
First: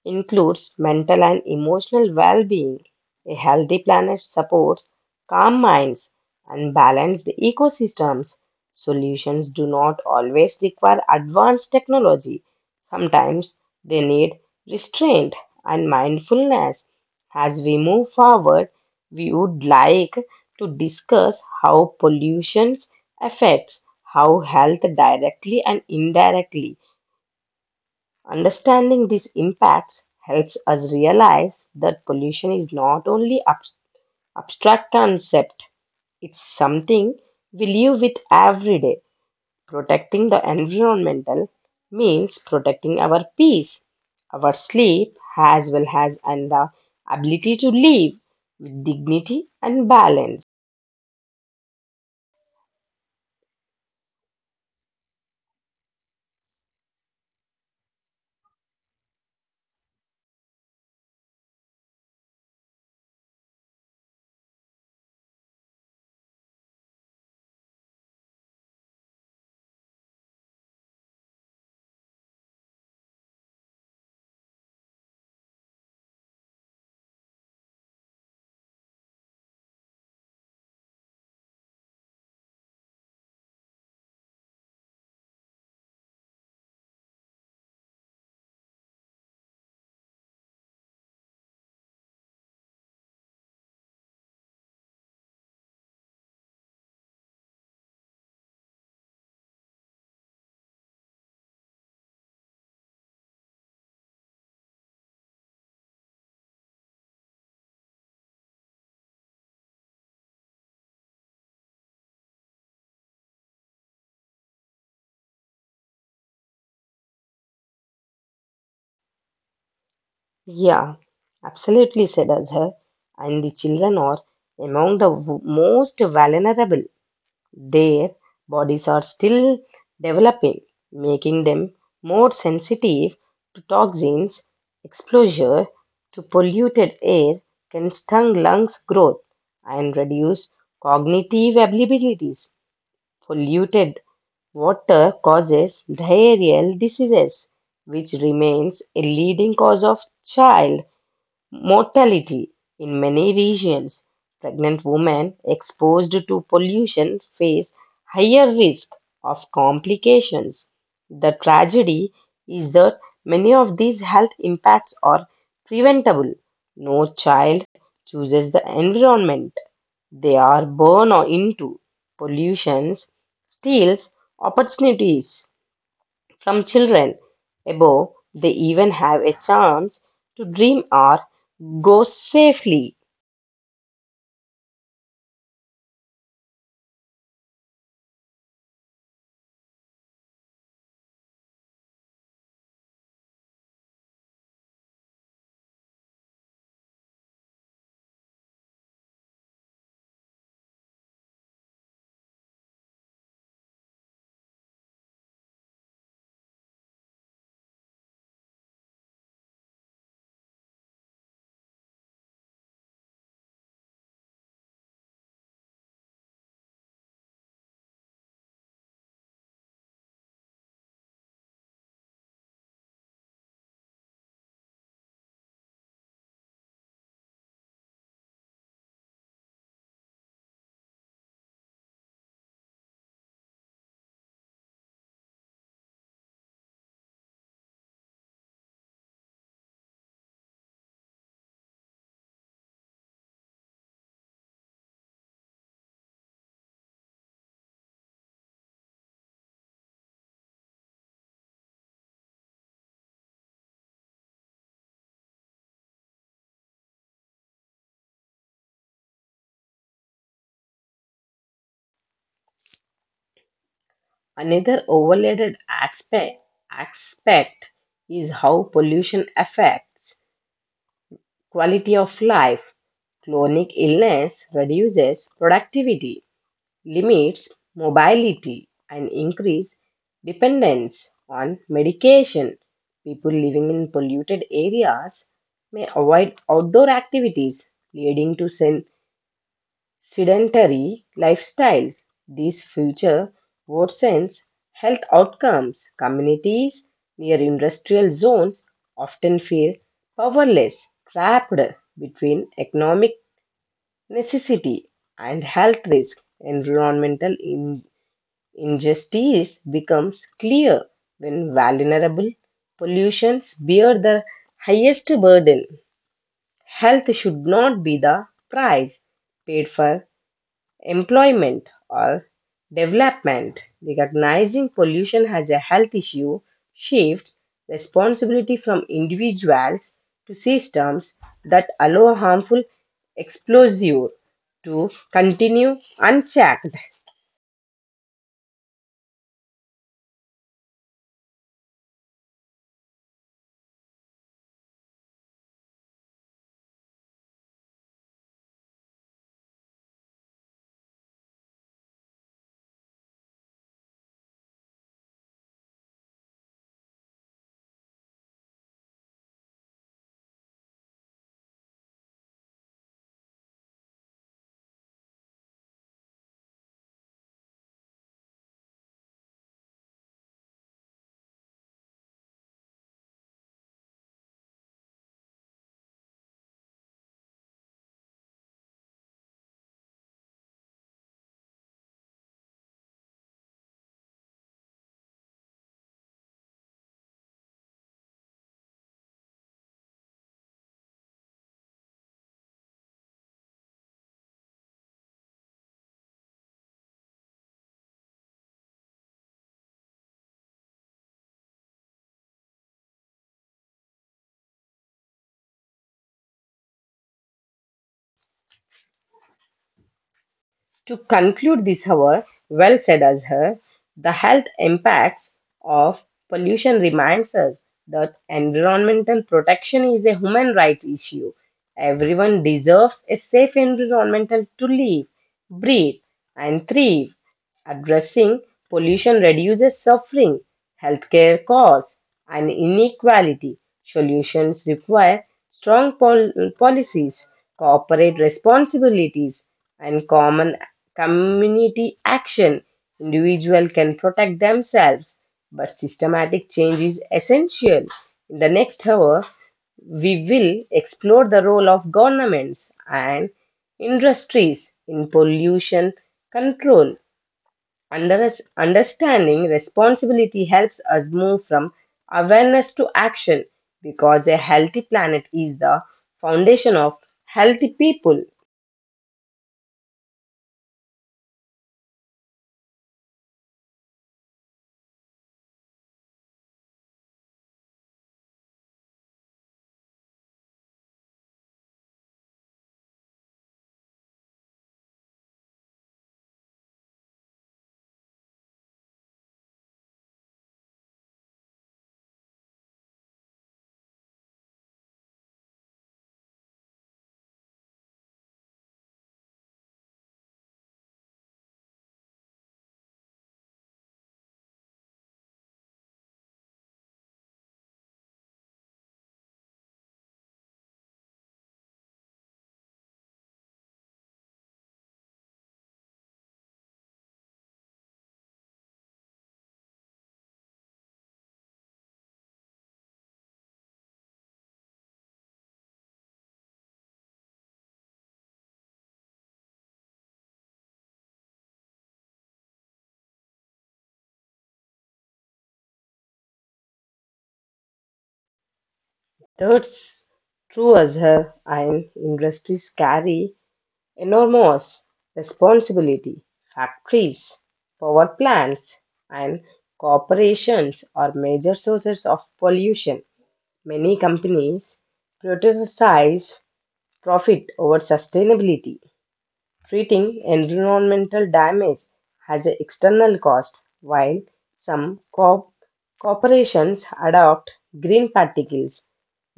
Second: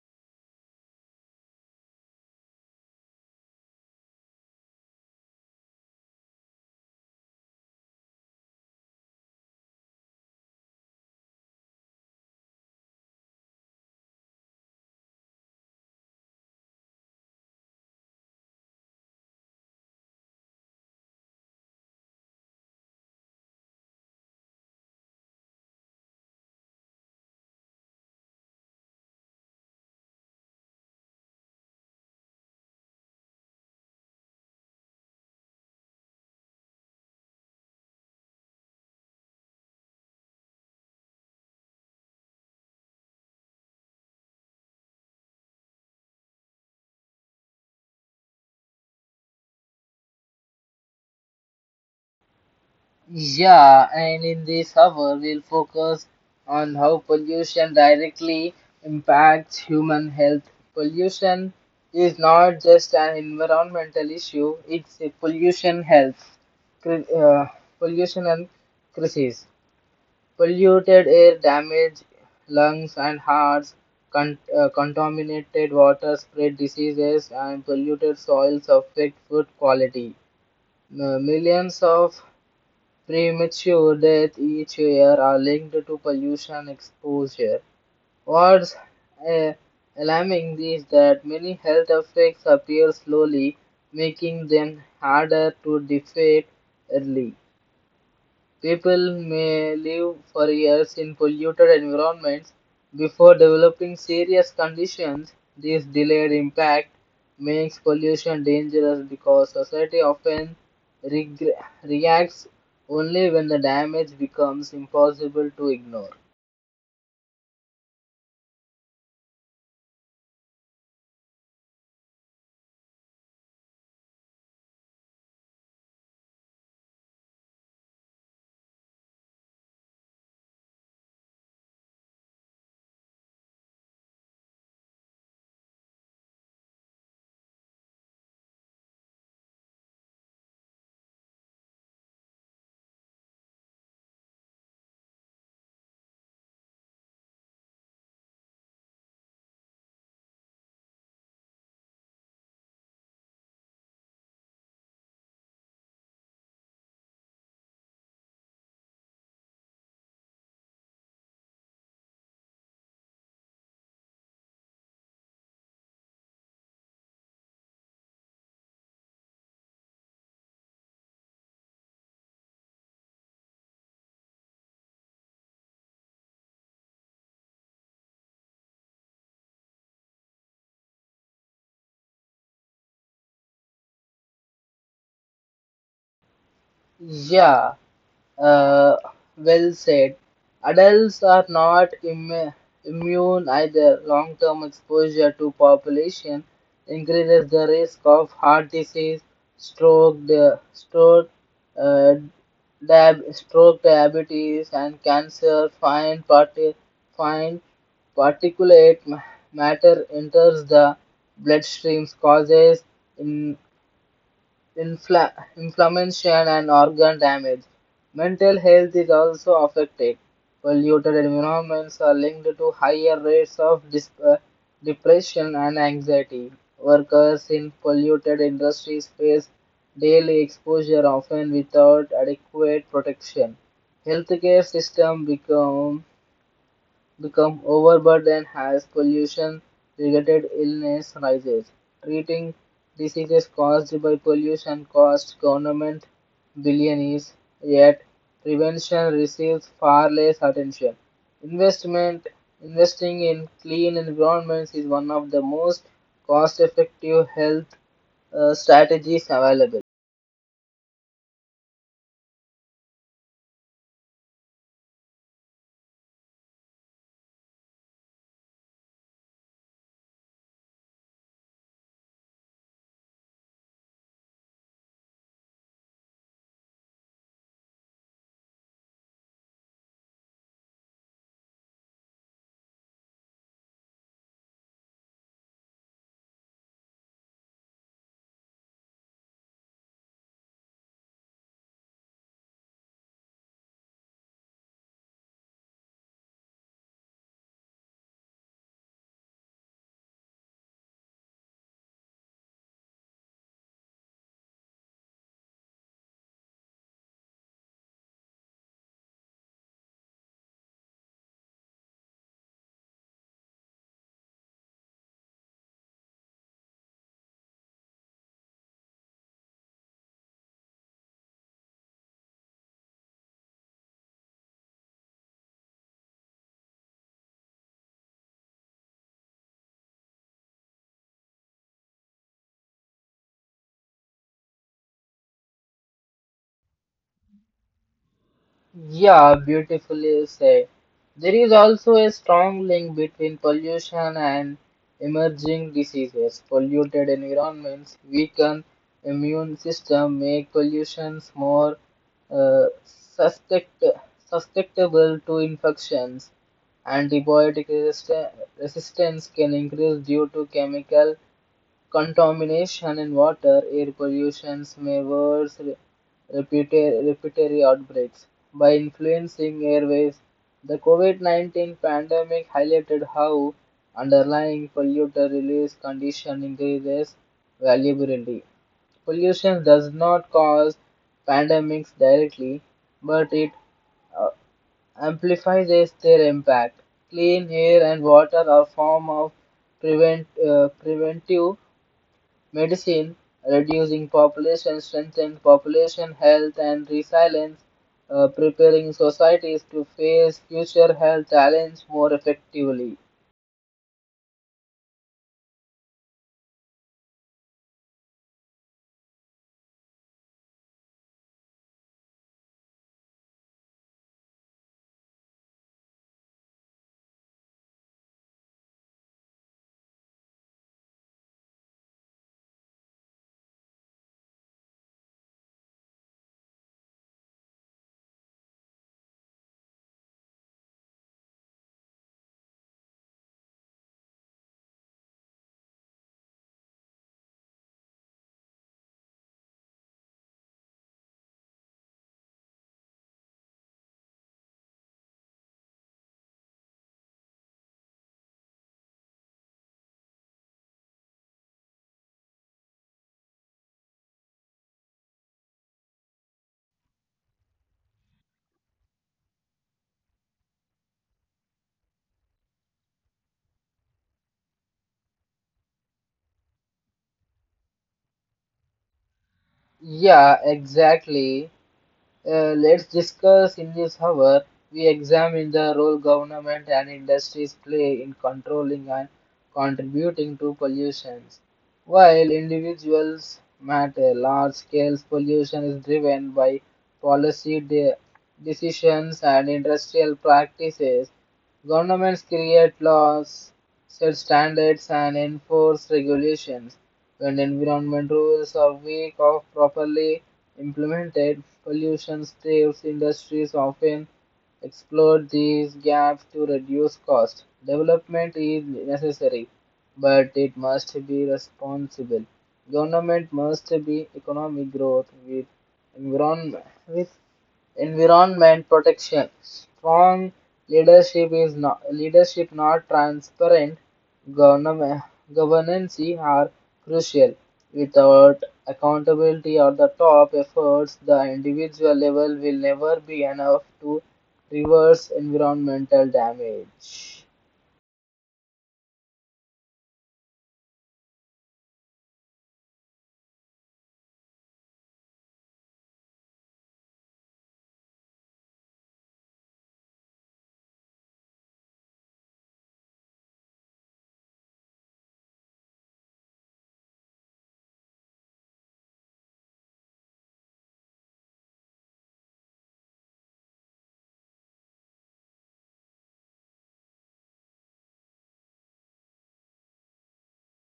Speaker 2: includes mental and emotional well being. A healthy planet supports calm minds and balanced ecosystems. Solutions do not always require advanced technology, sometimes they need restraint and mindfulness. As we move forward, we would like to discuss how pollution affects how health directly and indirectly. Understanding these impacts helps us realize that pollution is not only abstract concept, it's something we live with every day. Protecting the environmental means protecting our peace, our sleep, as well as and the ability to live with dignity and balance.
Speaker 1: Yeah, and in this hour, we'll focus on how pollution directly impacts human health. Pollution is not just an environmental issue, it's a pollution health, cri- uh, pollution and crisis. Polluted air damages lungs and hearts. Contaminated water spread diseases, and polluted soils affect food quality. Millions of premature deaths each year are linked to pollution exposure. What's uh, alarming is that many health effects appear slowly, making them harder to defeat early. People may live for years in polluted environments before developing serious conditions. This delayed impact makes pollution dangerous because society often regre reacts only when the damage becomes impossible to ignore.
Speaker 2: Yeah, absolutely said Azhar. And the children are among the most vulnerable. Their bodies are still developing, making them more sensitive to toxins. Exposure to polluted air can stung lungs growth and reduce cognitive abilities. Polluted water causes diarrheal diseases, which remains a leading cause of child mortality. In many regions, pregnant women exposed to pollution face higher risk of complications. The tragedy is that many of these health impacts are preventable. No child chooses the environment they are born into. Pollution steals opportunities. Some children, above, they even have a chance to dream or go safely.
Speaker 1: Yeah, Uh, well said. Adults are not immune either. Long term exposure to population increases the risk of heart disease, stroke, the stroke, uh, stroke, diabetes, and cancer. Fine, fine particulate matter enters the bloodstream, causes in- inflammation and organ damage. Mental health is also affected. Polluted environments are linked to higher rates of depression and anxiety. Workers in polluted industries face daily exposure often without adequate protection. Healthcare system become overburdened, and as pollution-related illness rises. Treating diseases caused by pollution costs government billions, yet prevention receives far less attention. Investment Investing in clean environments is one of the most cost-effective health strategies available.
Speaker 2: Another overloaded aspect is how pollution affects quality of life. Chronic illness reduces productivity, limits mobility, and increase dependence on medication. People living in polluted areas may avoid outdoor activities, leading to sedentary lifestyles. These future worsens health outcomes. Communities near industrial zones often feel powerless, trapped between economic necessity and health risk. Environmental injustice becomes clear when vulnerable pollutions bear the highest burden. Health should not be the price paid for employment or development, recognizing pollution as a health issue shifts responsibility from individuals to systems that allow harmful exposure to continue unchecked.
Speaker 1: Yeah, beautifully said. There is also a strong link between pollution and emerging diseases. Polluted environments weaken immune system, make pollutions more uh, suspect, susceptible to infections. Antibiotic resistance can increase due to chemical contamination in water, air pollution may worsen respiratory outbreaks. By influencing airways, the COVID COVID-19 pandemic highlighted how underlying polluter release condition increases vulnerability. Pollution does not cause pandemics directly, but it uh, amplifies their impact. Clean air and water are form of preventive medicine, reducing population, strengthening population health and resilience, preparing societies to face future health challenge more effectively.
Speaker 2: To conclude this hour, well said as her, the health impacts of pollution reminds us that environmental protection is a human rights issue. Everyone deserves a safe environmental to live, breathe, and thrive. Addressing pollution reduces suffering, healthcare costs, and inequality. Solutions require strong policies, corporate responsibilities, and common community action. Individuals can protect themselves, but systematic change is essential. In the next hour, we will explore the role of governments and industries in pollution control. Under- understanding responsibility helps us move from awareness to action because a healthy planet is the foundation of healthy people.
Speaker 1: Yeah, exactly. Let's discuss in this hour. We examine the role government and industries play in controlling and contributing to pollution. While individuals matter, large scale pollution is driven by policy de- decisions and industrial practices. Governments create laws, set standards, and enforce regulations. When environment rules are weak or properly implemented, pollution staves industries often exploit these gaps to reduce cost. Development is necessary, but it must be responsible. Government must be economic growth with environment protection. Strong leadership is not leadership not transparent Government governance are crucial. Without accountability at the top efforts, the individual level will never be enough to reverse environmental damage.
Speaker 2: That's true as her, and industries carry enormous responsibility. Factories, power plants, and corporations are major sources of pollution. Many companies prioritize profit over sustainability. Treating environmental damage has an external cost, while some corporations adopt green particles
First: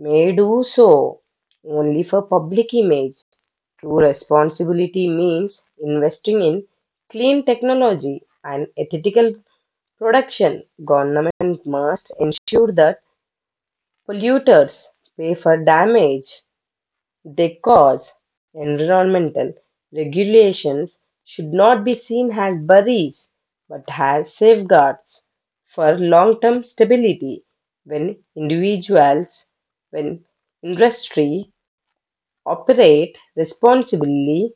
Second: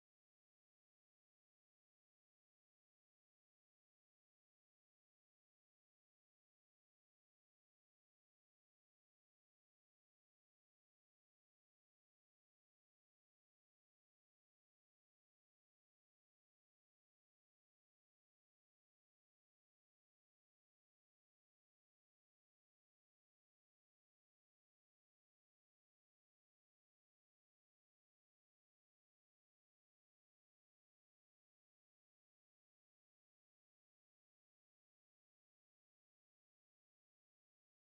Speaker 2: may do so only for public image. True responsibility means investing in clean technology and ethical production. Government must ensure that polluters pay for damage they cause. Environmental regulations should not be seen as barriers but as safeguards for long-term stability. When individuals, when industry operate responsibly,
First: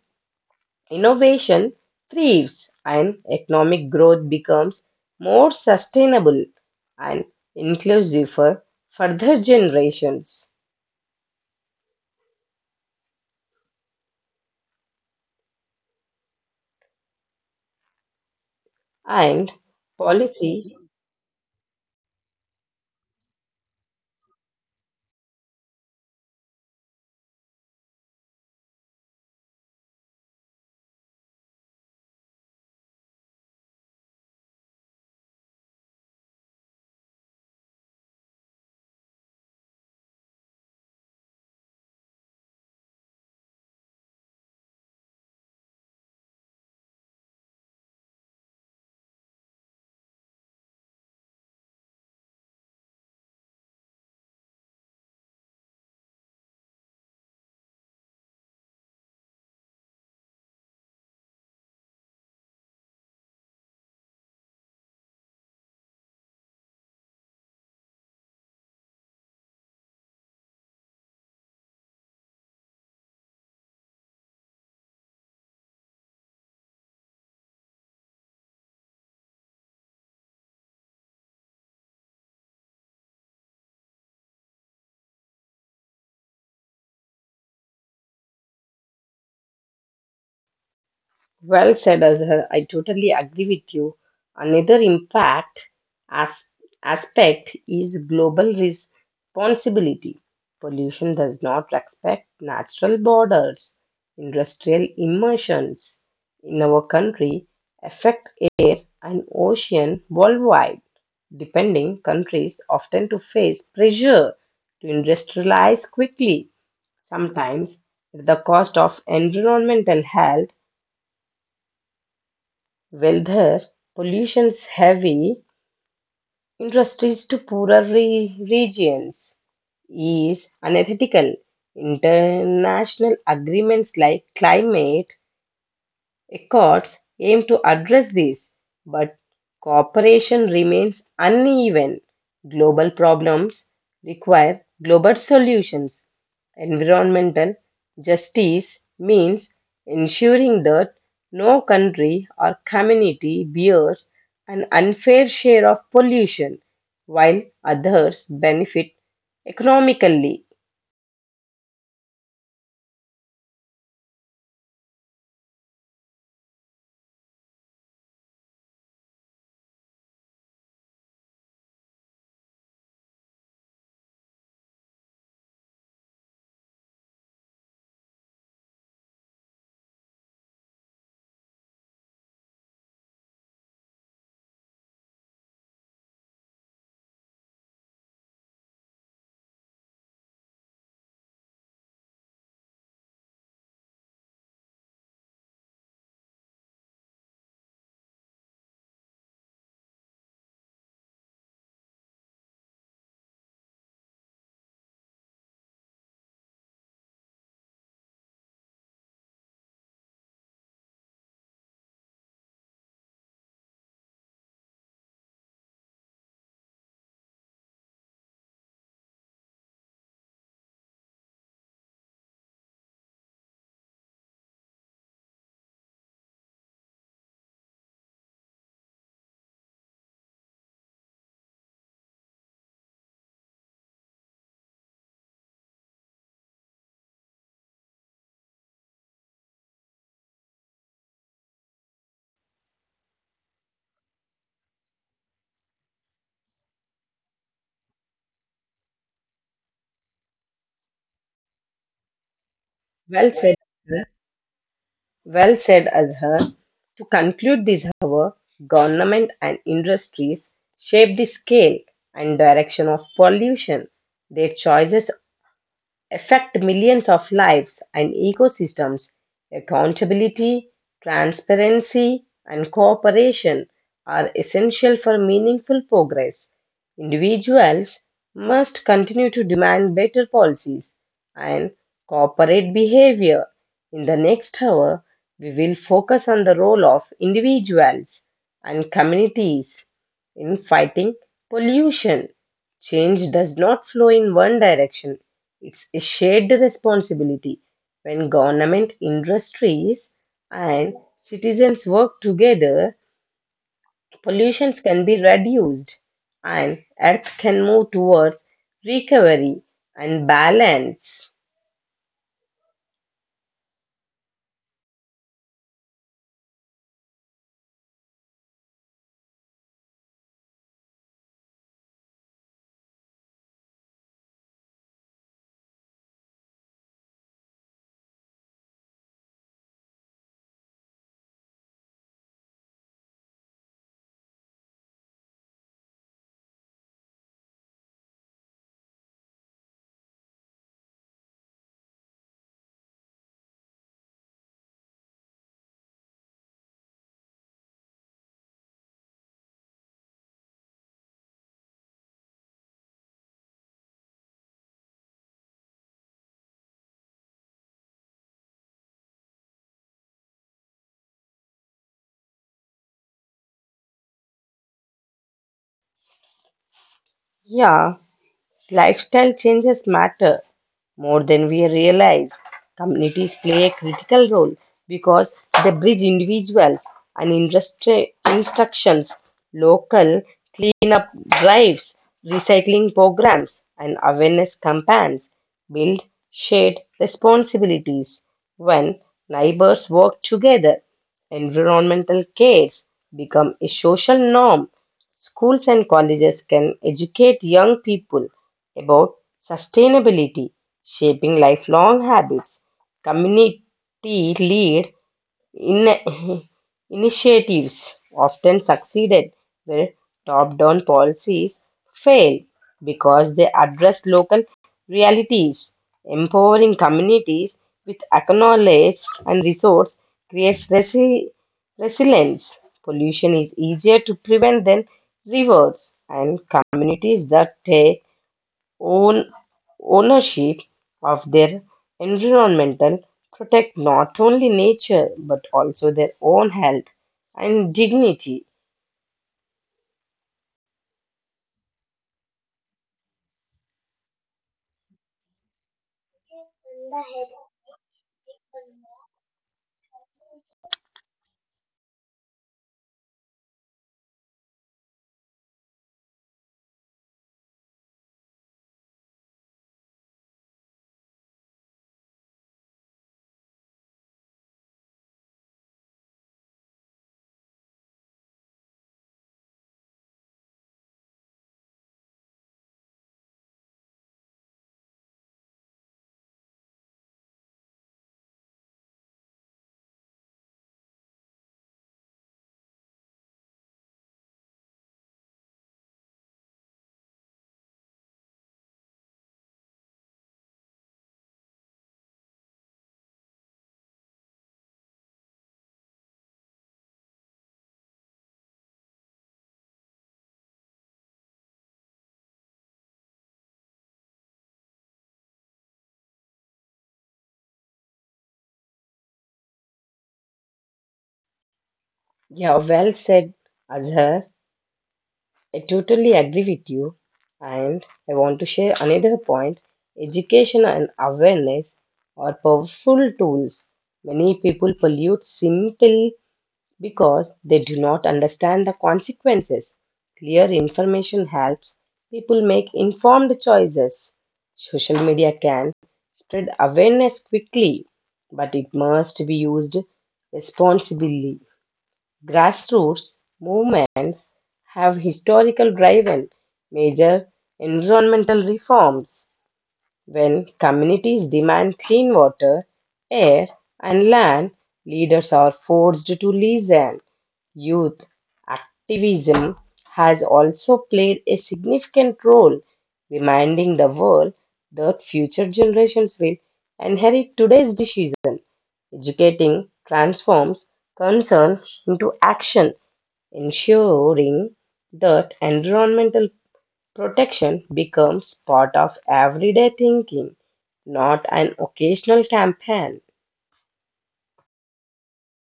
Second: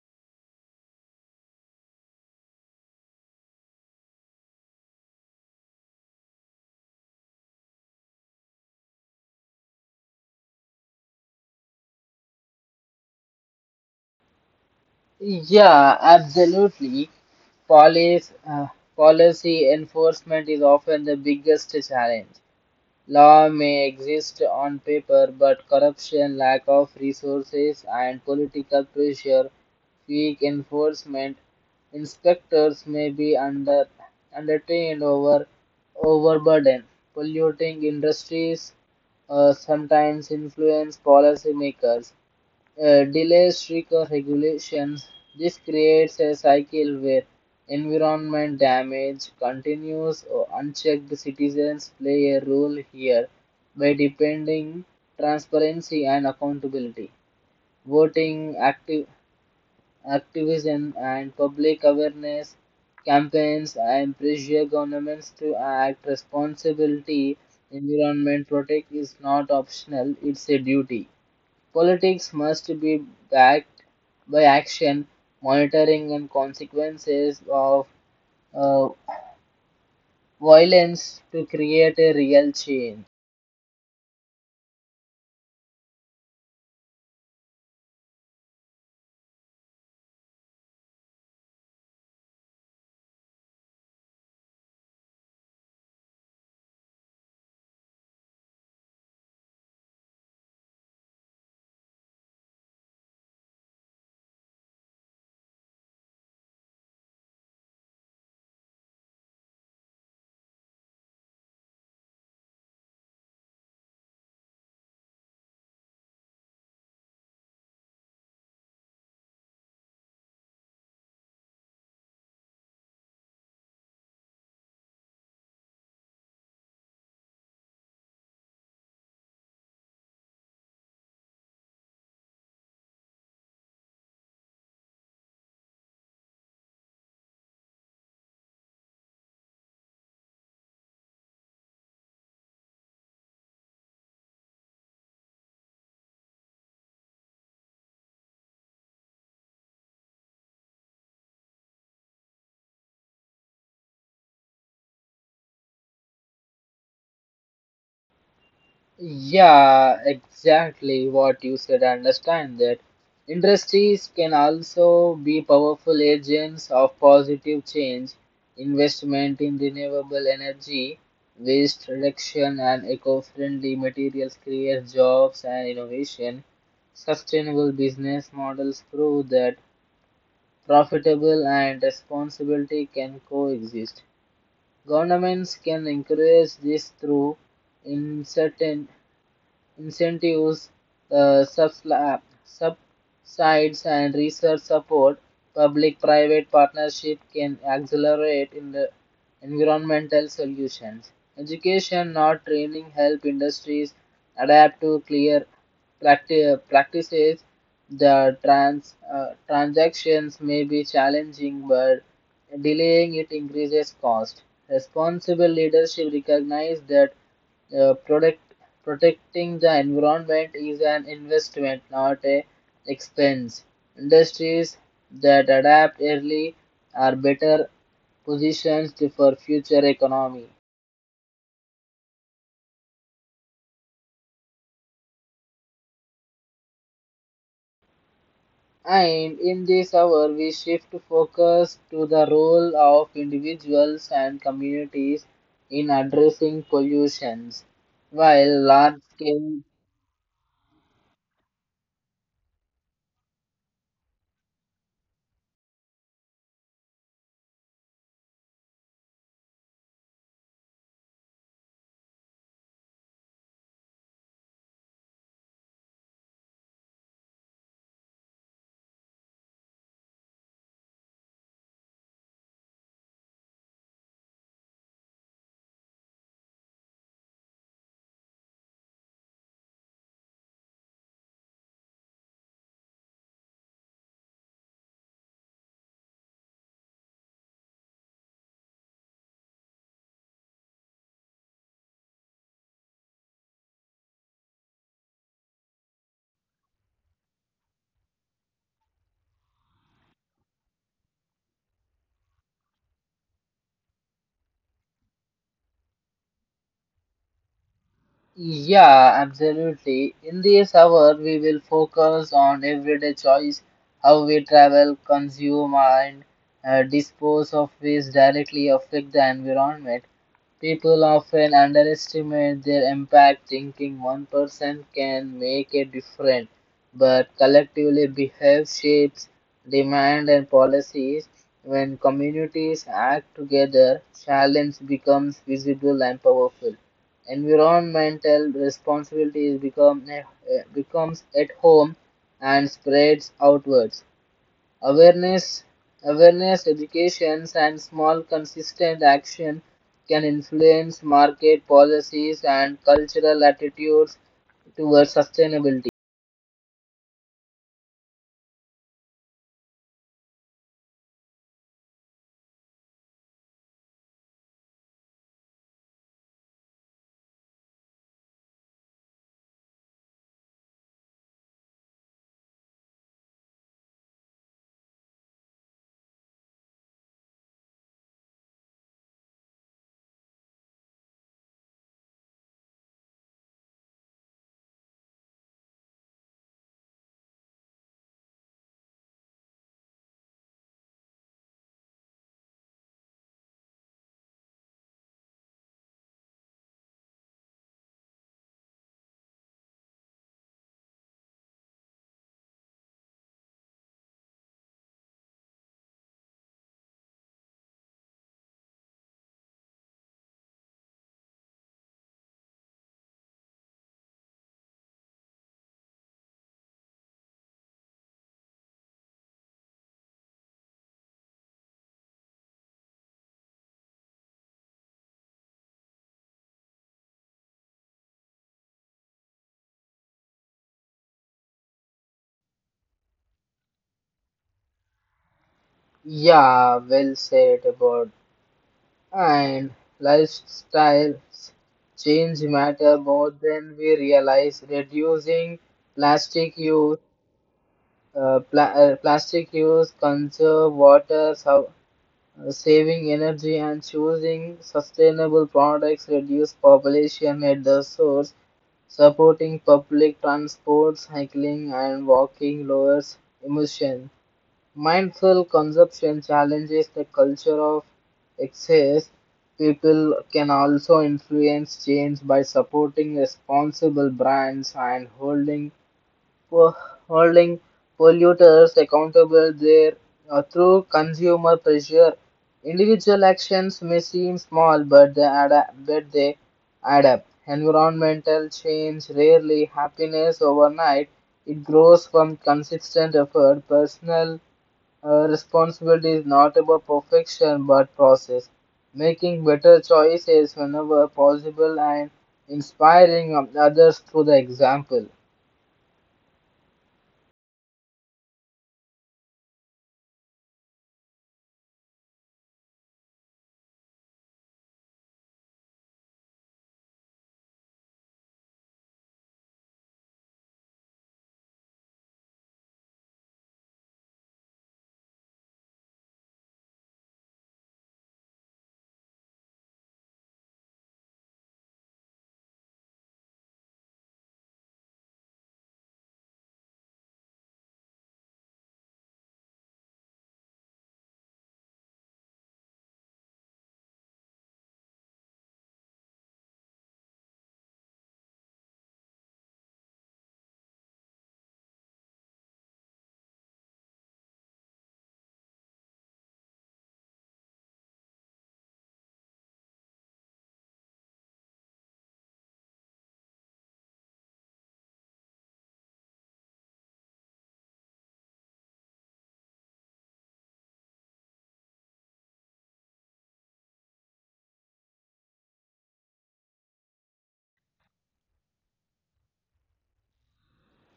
Speaker 2: innovation thrives and economic growth becomes more sustainable and inclusive for further generations
Speaker 1: Yeah, absolutely. Police, uh, Policy
Speaker 2: and
Speaker 1: enforcement is
Speaker 2: policy.
Speaker 1: often the biggest challenge. Law may exist on paper, but corruption, lack of resources, and political pressure weak enforcement inspectors may be undertrained overburdened. Polluting industries sometimes influence policymakers delays stricter regulations. This creates a cycle where environment damage continues or unchecked citizens play a role here by depending transparency and accountability. Voting, active, Activism and public awareness campaigns and pressure governments to act responsibility environment protect is not optional, it's a duty. Politics must be backed by action, monitoring, and consequences of uh, violence to create a real change.
Speaker 2: Well said, Azhar. I totally agree with you. Another impact as- aspect is global responsibility. Pollution does not respect natural borders. Industrial immersions in our country affect air and ocean worldwide. Depending countries often to face pressure to industrialize quickly, sometimes at the cost of environmental health. Whether pollution's heavy industries to poorer regions is unethical. International agreements like climate Accords aim to address these, but cooperation remains uneven. Global problems require global solutions. Environmental justice means ensuring that no country or community bears an unfair share of pollution while others benefit economically.
Speaker 1: Yeah, exactly what you said. I understand that. Industries can also be powerful agents of positive change. Investment in renewable energy, waste reduction, and eco friendly materials create jobs and innovation. Sustainable business models prove that profitable and responsibility can coexist. Governments can encourage this through incentives incentives, subsides, and research support, public-private partnership can accelerate in the environmental solutions. Education, not training, help industries adapt to clear practices. The transactions may be challenging, but delaying it increases cost. Responsible leadership recognizes that uh, product, protecting the environment is an investment, not a expense. Industries that adapt early are better positioned for future economy. And in this hour, we shift focus to the role of individuals and communities in addressing pollutions. While
Speaker 2: Well
Speaker 1: large
Speaker 2: said.
Speaker 1: scale
Speaker 2: Well said, Azhar. To conclude this however, government and industries shape the scale and direction of pollution. Their choices affect millions of lives and ecosystems. Accountability, transparency, and cooperation are essential for meaningful progress. Individuals must continue to demand better policies and corporate behavior. In the next hour, we will focus on the role of individuals and communities in fighting pollution. Change does not flow in one direction, it's a shared responsibility. When government, industries, and citizens work together, pollutions can be reduced, and Earth can move towards recovery and balance.
Speaker 1: Yeah, absolutely. In this hour, we will focus on everyday choice, how we travel, consume, and dispose of waste directly affect the environment. People often underestimate their impact, thinking one person can make a difference, but collectively behave shapes demand and policies. When communities act together, challenge becomes visible and powerful. Environmental responsibility is becomes at home and spreads outwards. Awareness, awareness, educations, and small consistent action can influence market policies and cultural attitudes towards sustainability.
Speaker 2: Yeah. Lifestyle changes matter more than we realize. Communities play a critical role because they bridge individuals and industry instructions, local cleanup drives, recycling programs, and awareness campaigns build shared responsibilities. When neighbors work together, environmental cares become a social norm. Schools and colleges can educate young people about sustainability, shaping lifelong habits. Community led in- initiatives often succeeded where top down policies fail because they address local realities. Empowering communities with knowledge and resource creates resilience. Pollution is easier to prevent than rewards, and communities that take own ownership of their environmental protect not only nature but also their own health and dignity.
Speaker 1: Yeah, well said about and lifestyles change matter more than we realize. Reducing plastic use, plastic use, conserve water, saving energy and choosing sustainable products reduce population at the source. Supporting public transport, cycling, and walking lowers emission. Mindful consumption challenges the culture of excess. People can also influence change by supporting responsible brands and for holding polluters accountable there through consumer pressure. Individual actions may seem small, but they add up, but they add up. Environmental change rarely happiness overnight. It grows from consistent effort. Personal responsibility is not about perfection but process. Making better choices whenever possible and inspiring others through the example.
Speaker 2: Yeah, well said, Azhar. I totally agree with you. And I want to share another point. Education and awareness are powerful tools. Many people pollute simple because they do not understand the consequences. Clear information helps people make informed choices. Social media can spread awareness quickly, but it must be used responsibly. Grassroots movements have historical driven major environmental reforms. When communities demand clean water, air, and land, leaders are forced to listen. Youth activism has also played a significant role, reminding the world that future generations will inherit today's decisions. Educating transforms concern into action, ensuring that environmental protection becomes part of everyday thinking, not an occasional campaign.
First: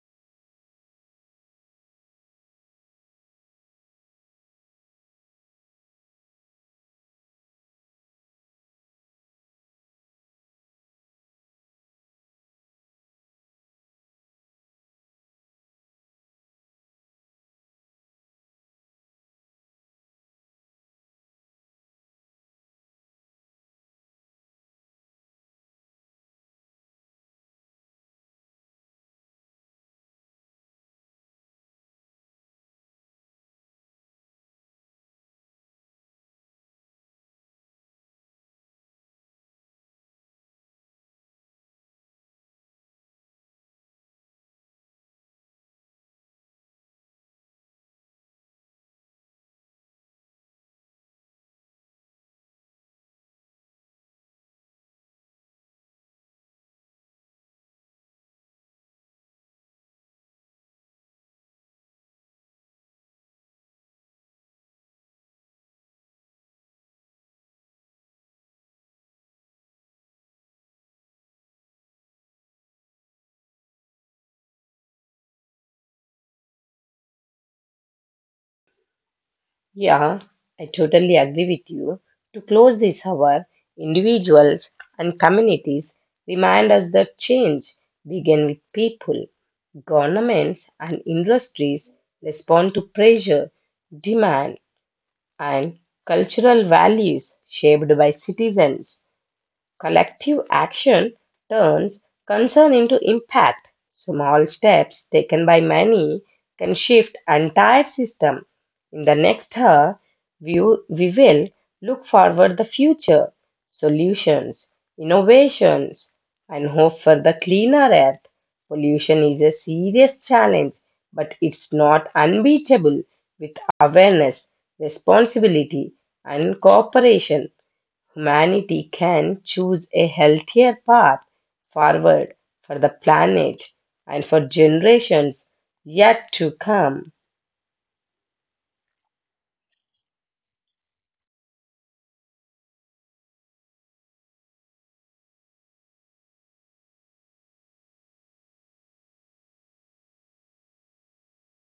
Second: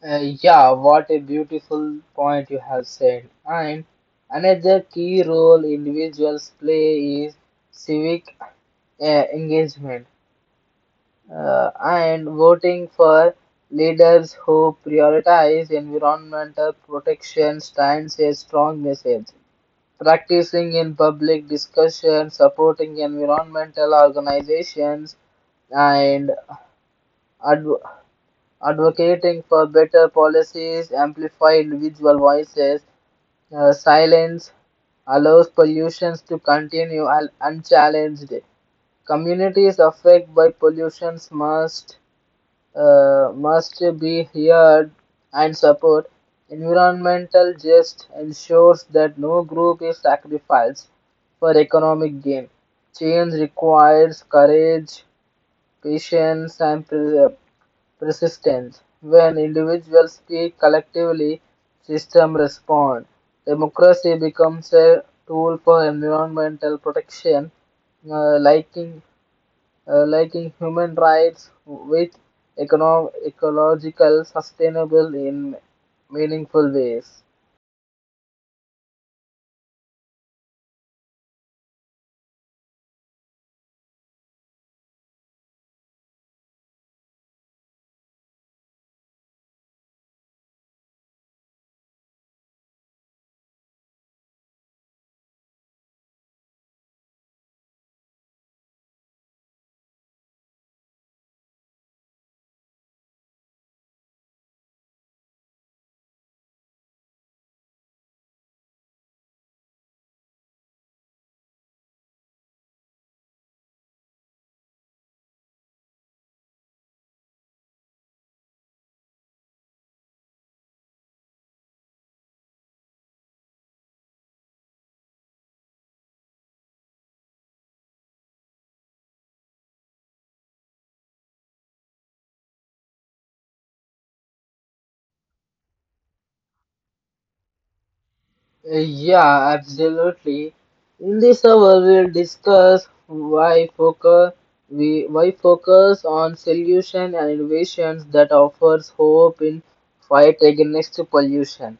Speaker 1: Yeah, what a beautiful point you have said. And another key role individuals play is civic uh, engagement and voting for leaders who prioritize environmental protection stands a strong message. Practicing in public discussion, supporting environmental organizations, and adv- advocating for better policies amplify individual voices. Silence allows pollutions to continue unchallenged. Communities affected by pollutions must be heard and support. Environmental justice ensures that no group is sacrificed for economic gain. Change requires courage, patience, and persistence. When individuals speak collectively, systems respond. Democracy becomes a tool for environmental protection, uh, liking, liking human rights with ecological sustainable in meaningful ways.
Speaker 2: Yeah, I totally agree with you. To close this hour, individuals and communities remind us that change begins with people. Governments and industries respond to pressure, demand, and cultural values shaped by citizens. Collective action turns concern into impact. Small steps taken by many can shift entire system. In the next hour, we, we will look forward the future, solutions, innovations, and hope for the cleaner earth. Pollution is a serious challenge, but it's not unbeatable. With awareness, responsibility, and cooperation humanity can choose a healthier path forward for the planet and for generations yet to come.
Speaker 1: Yeah, absolutely. In this hour, we'll discuss why focus on solution and innovations that offers hope in fight against pollution.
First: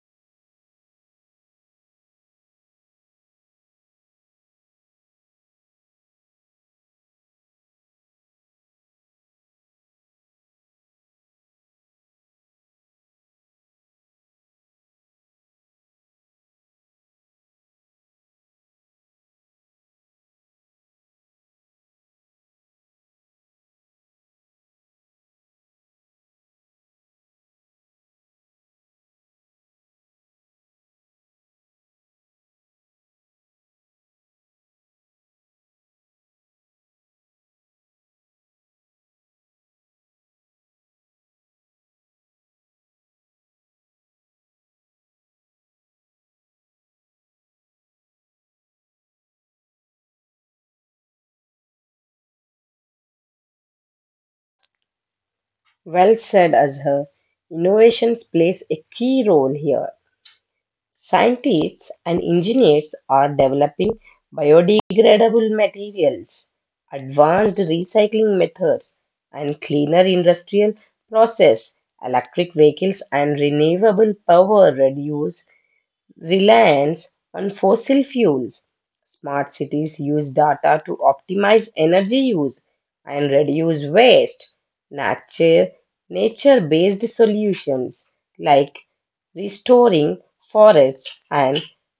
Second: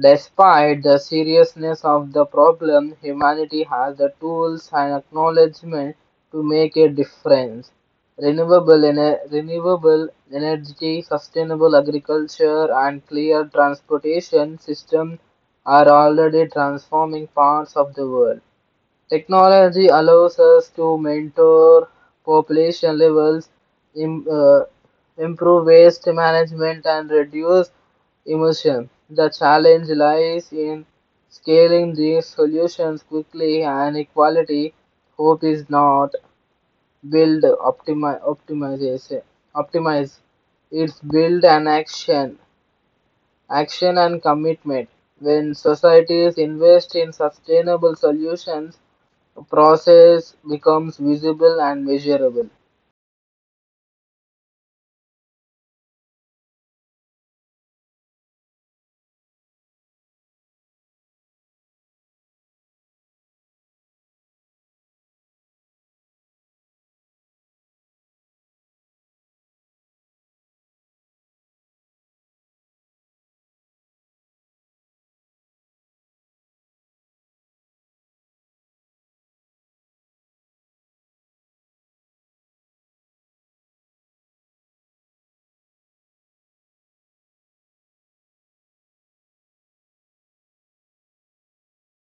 Speaker 1: Despite the seriousness of the problem, humanity has the tools and acknowledgement to make a difference. Renewable energy, sustainable agriculture, and clear transportation systems are already transforming parts of the world. Technology allows us to monitor population levels, im- uh, improve waste management, and reduce emission. The challenge lies in scaling these solutions quickly and equality. Hope is not build optimization. Optimize. It's build an action, action and commitment. When societies invest in sustainable solutions, process becomes visible and measurable.
Speaker 2: Well said, Azhar. Innovations plays a key role here. Scientists and engineers are developing biodegradable materials, advanced recycling methods, and cleaner industrial process. Electric vehicles and renewable power reduce reliance on fossil fuels. Smart cities use data to optimize energy use and reduce waste. Nature, nature-based solutions like restoring forests and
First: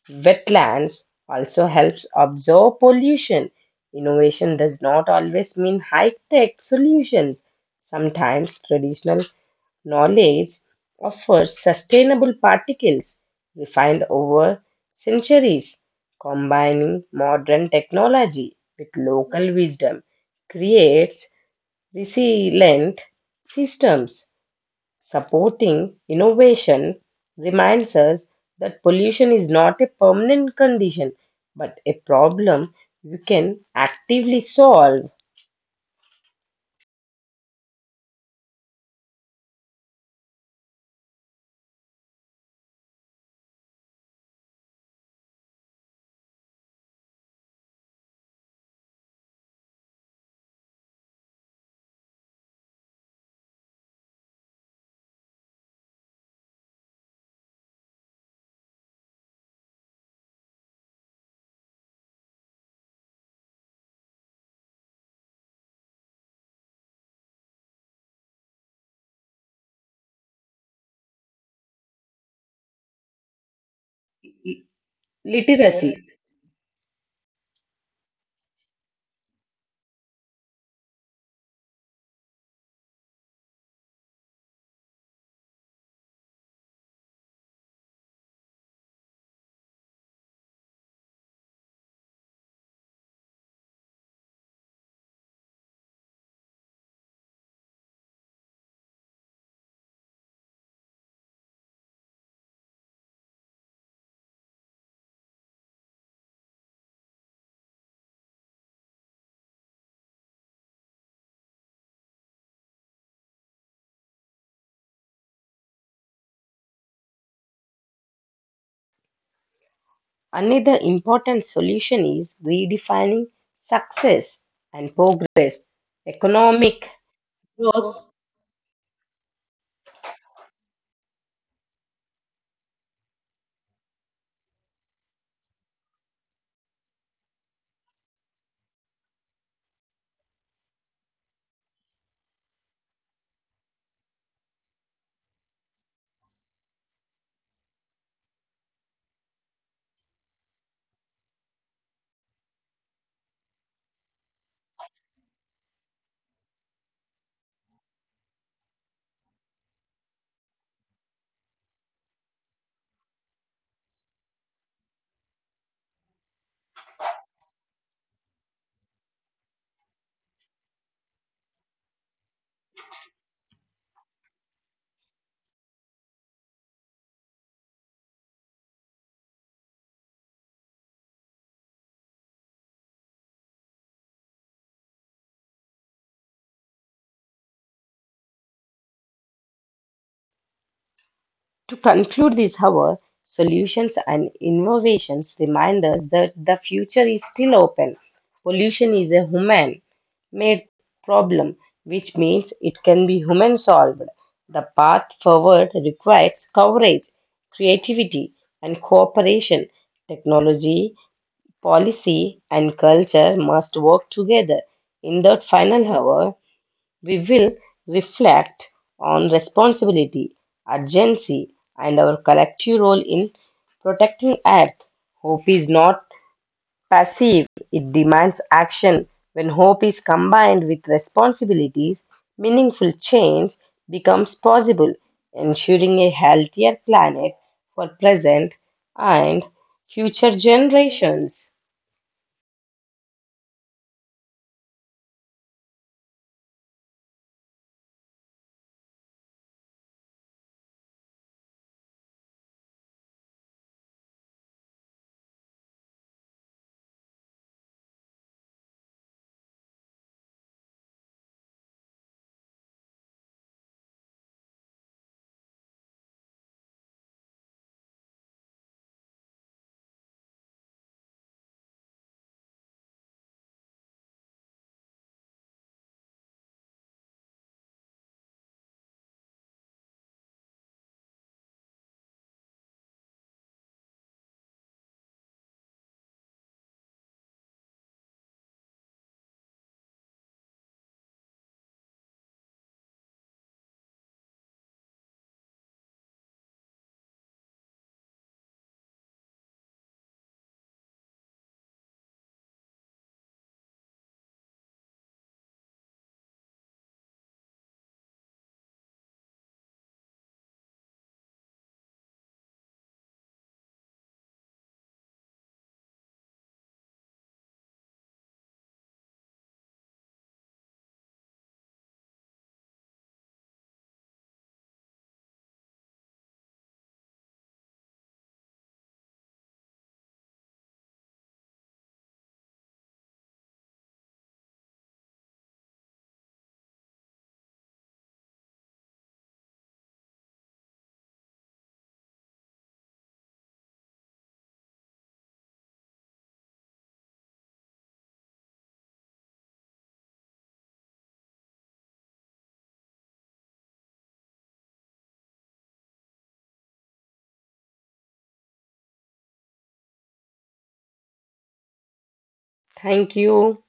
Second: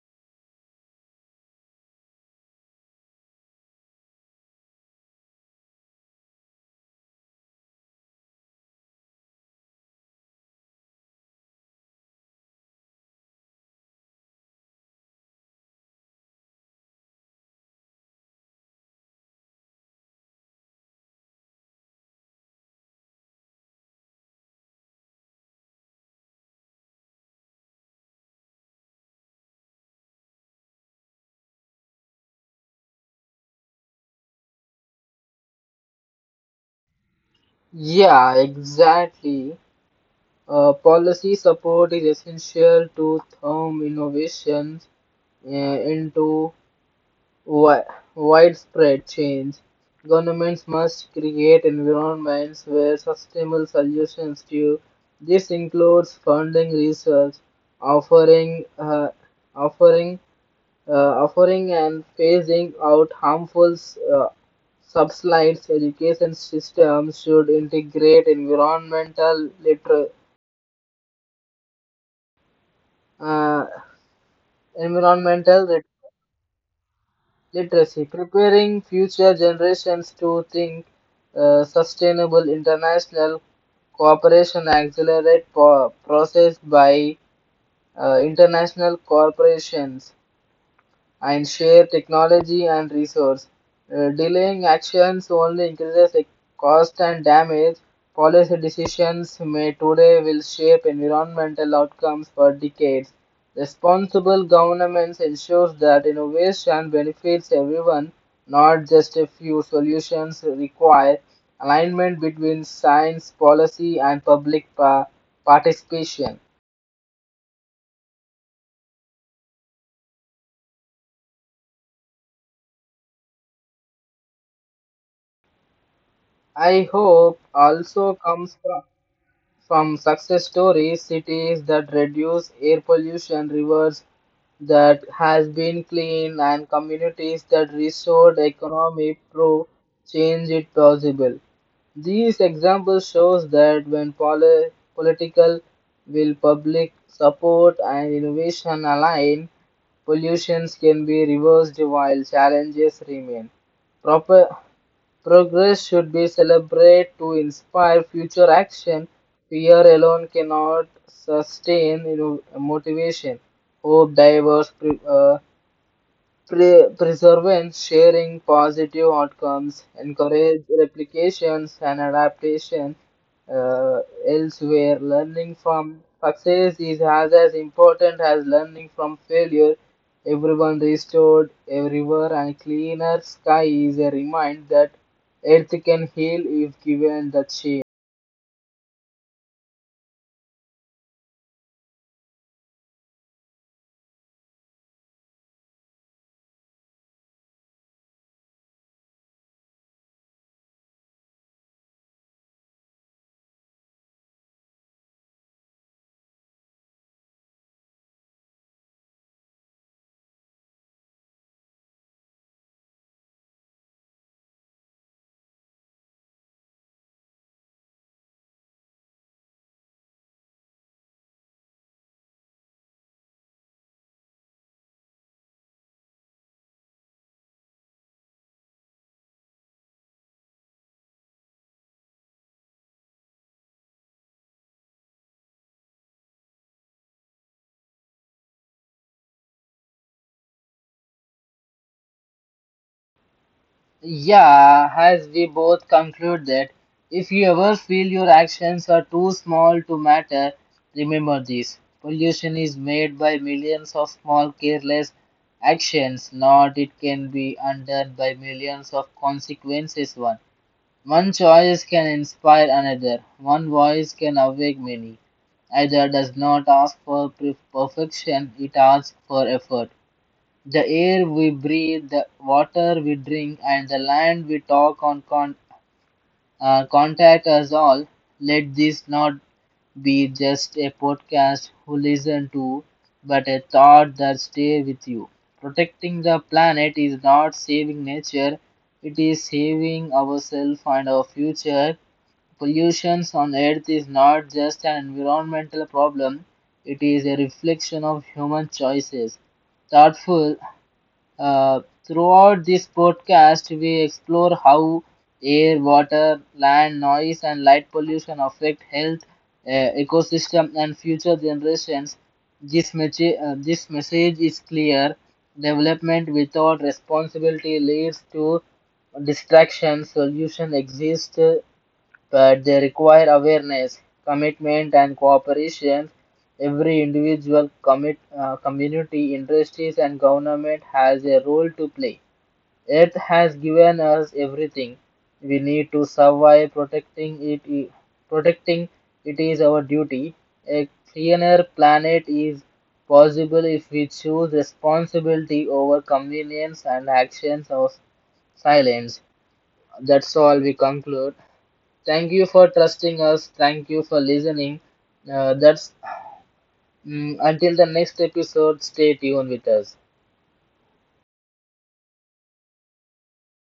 Speaker 2: wetlands also helps absorb pollution. Innovation does not always mean high-tech solutions. Sometimes traditional knowledge offers sustainable particles refined over centuries, combining modern technology with local wisdom creates resilient systems supporting innovation reminds us that pollution is not a permanent condition but a problem you can actively solve.
Speaker 1: Yeah, exactly. Policy support is essential to turn innovations uh, into wi- widespread change. Governments must create environments where sustainable solutions to this includes funding research, offering uh, offering offering and phasing out harmful uh, subsides. Education systems should integrate uh, environmental
Speaker 2: Literacy
Speaker 1: literacy, preparing future generations to think sustainable international cooperation accelerate process by international corporations and share technology and resource. Delaying actions only increases the cost and damage. Policy decisions made today will shape environmental outcomes for decades. Responsible governments ensures that innovation benefits everyone, not just a few solutions require alignment between science, policy, and participation.
Speaker 2: another important solution is redefining success and progress,
Speaker 1: I
Speaker 2: economic
Speaker 1: hope also
Speaker 2: growth.
Speaker 1: comes from success stories, cities that reduce air pollution, rivers that has been clean, and communities that restored economy prove change it possible. These examples shows that when political will public support and innovation align, pollutions can be reversed while challenges remain. Proper Progress should be celebrated to inspire future action. Fear alone cannot sustain you know, motivation. Hope diverse preservance, sharing positive outcomes, encourage replications and adaptation uh, elsewhere. Learning from success as important as learning from failure. Everyone restored, everywhere, and cleaner sky is a reminder that earth can heal if given the chance.
Speaker 2: To conclude this hour, solutions and innovations remind us that the future is still open. Pollution is a human made problem, which means it can be human solved. The path forward requires courage, creativity, and cooperation. Technology policy and culture must work together. In the final hour, we will reflect on responsibility, urgency, and our collective role in protecting Earth. Hope is not passive, it demands action. When hope is combined with responsibilities, meaningful change becomes possible, ensuring a healthier planet for present and future generations.
Speaker 1: Yeah, as we both conclude that if you ever feel your actions are too small to matter, remember this. Pollution is made by millions of small careless actions, not it can be undone by millions of consequences one. One choice can inspire another, one voice can awake many. Either does not ask for perfection, it asks for effort. The air we breathe, the water we drink, and the land we talk on contact us all. Let this not be just a podcast who listen to, but a thought that stay with you. Protecting the planet is not saving nature; it is saving ourselves and our future. Pollution on Earth is not just an environmental problem; it is a reflection of human choices. Thoughtful Throughout this podcast, we explore how air, water, land, noise, and light pollution affect health, ecosystem, and future generations. This message is clear. Development without responsibility leads to distraction. Solution exists but they require awareness, commitment, and cooperation. Every community, industries, and government has a role to play. Earth has given us everything we need to survive. Protecting it is our duty. A cleaner planet is possible if we choose responsibility over convenience and actions of silence. That's all. We conclude. Thank you for trusting us. Thank you for listening. Uh, that's until the next episode. Stay tuned with us.
Speaker 2: Thank you.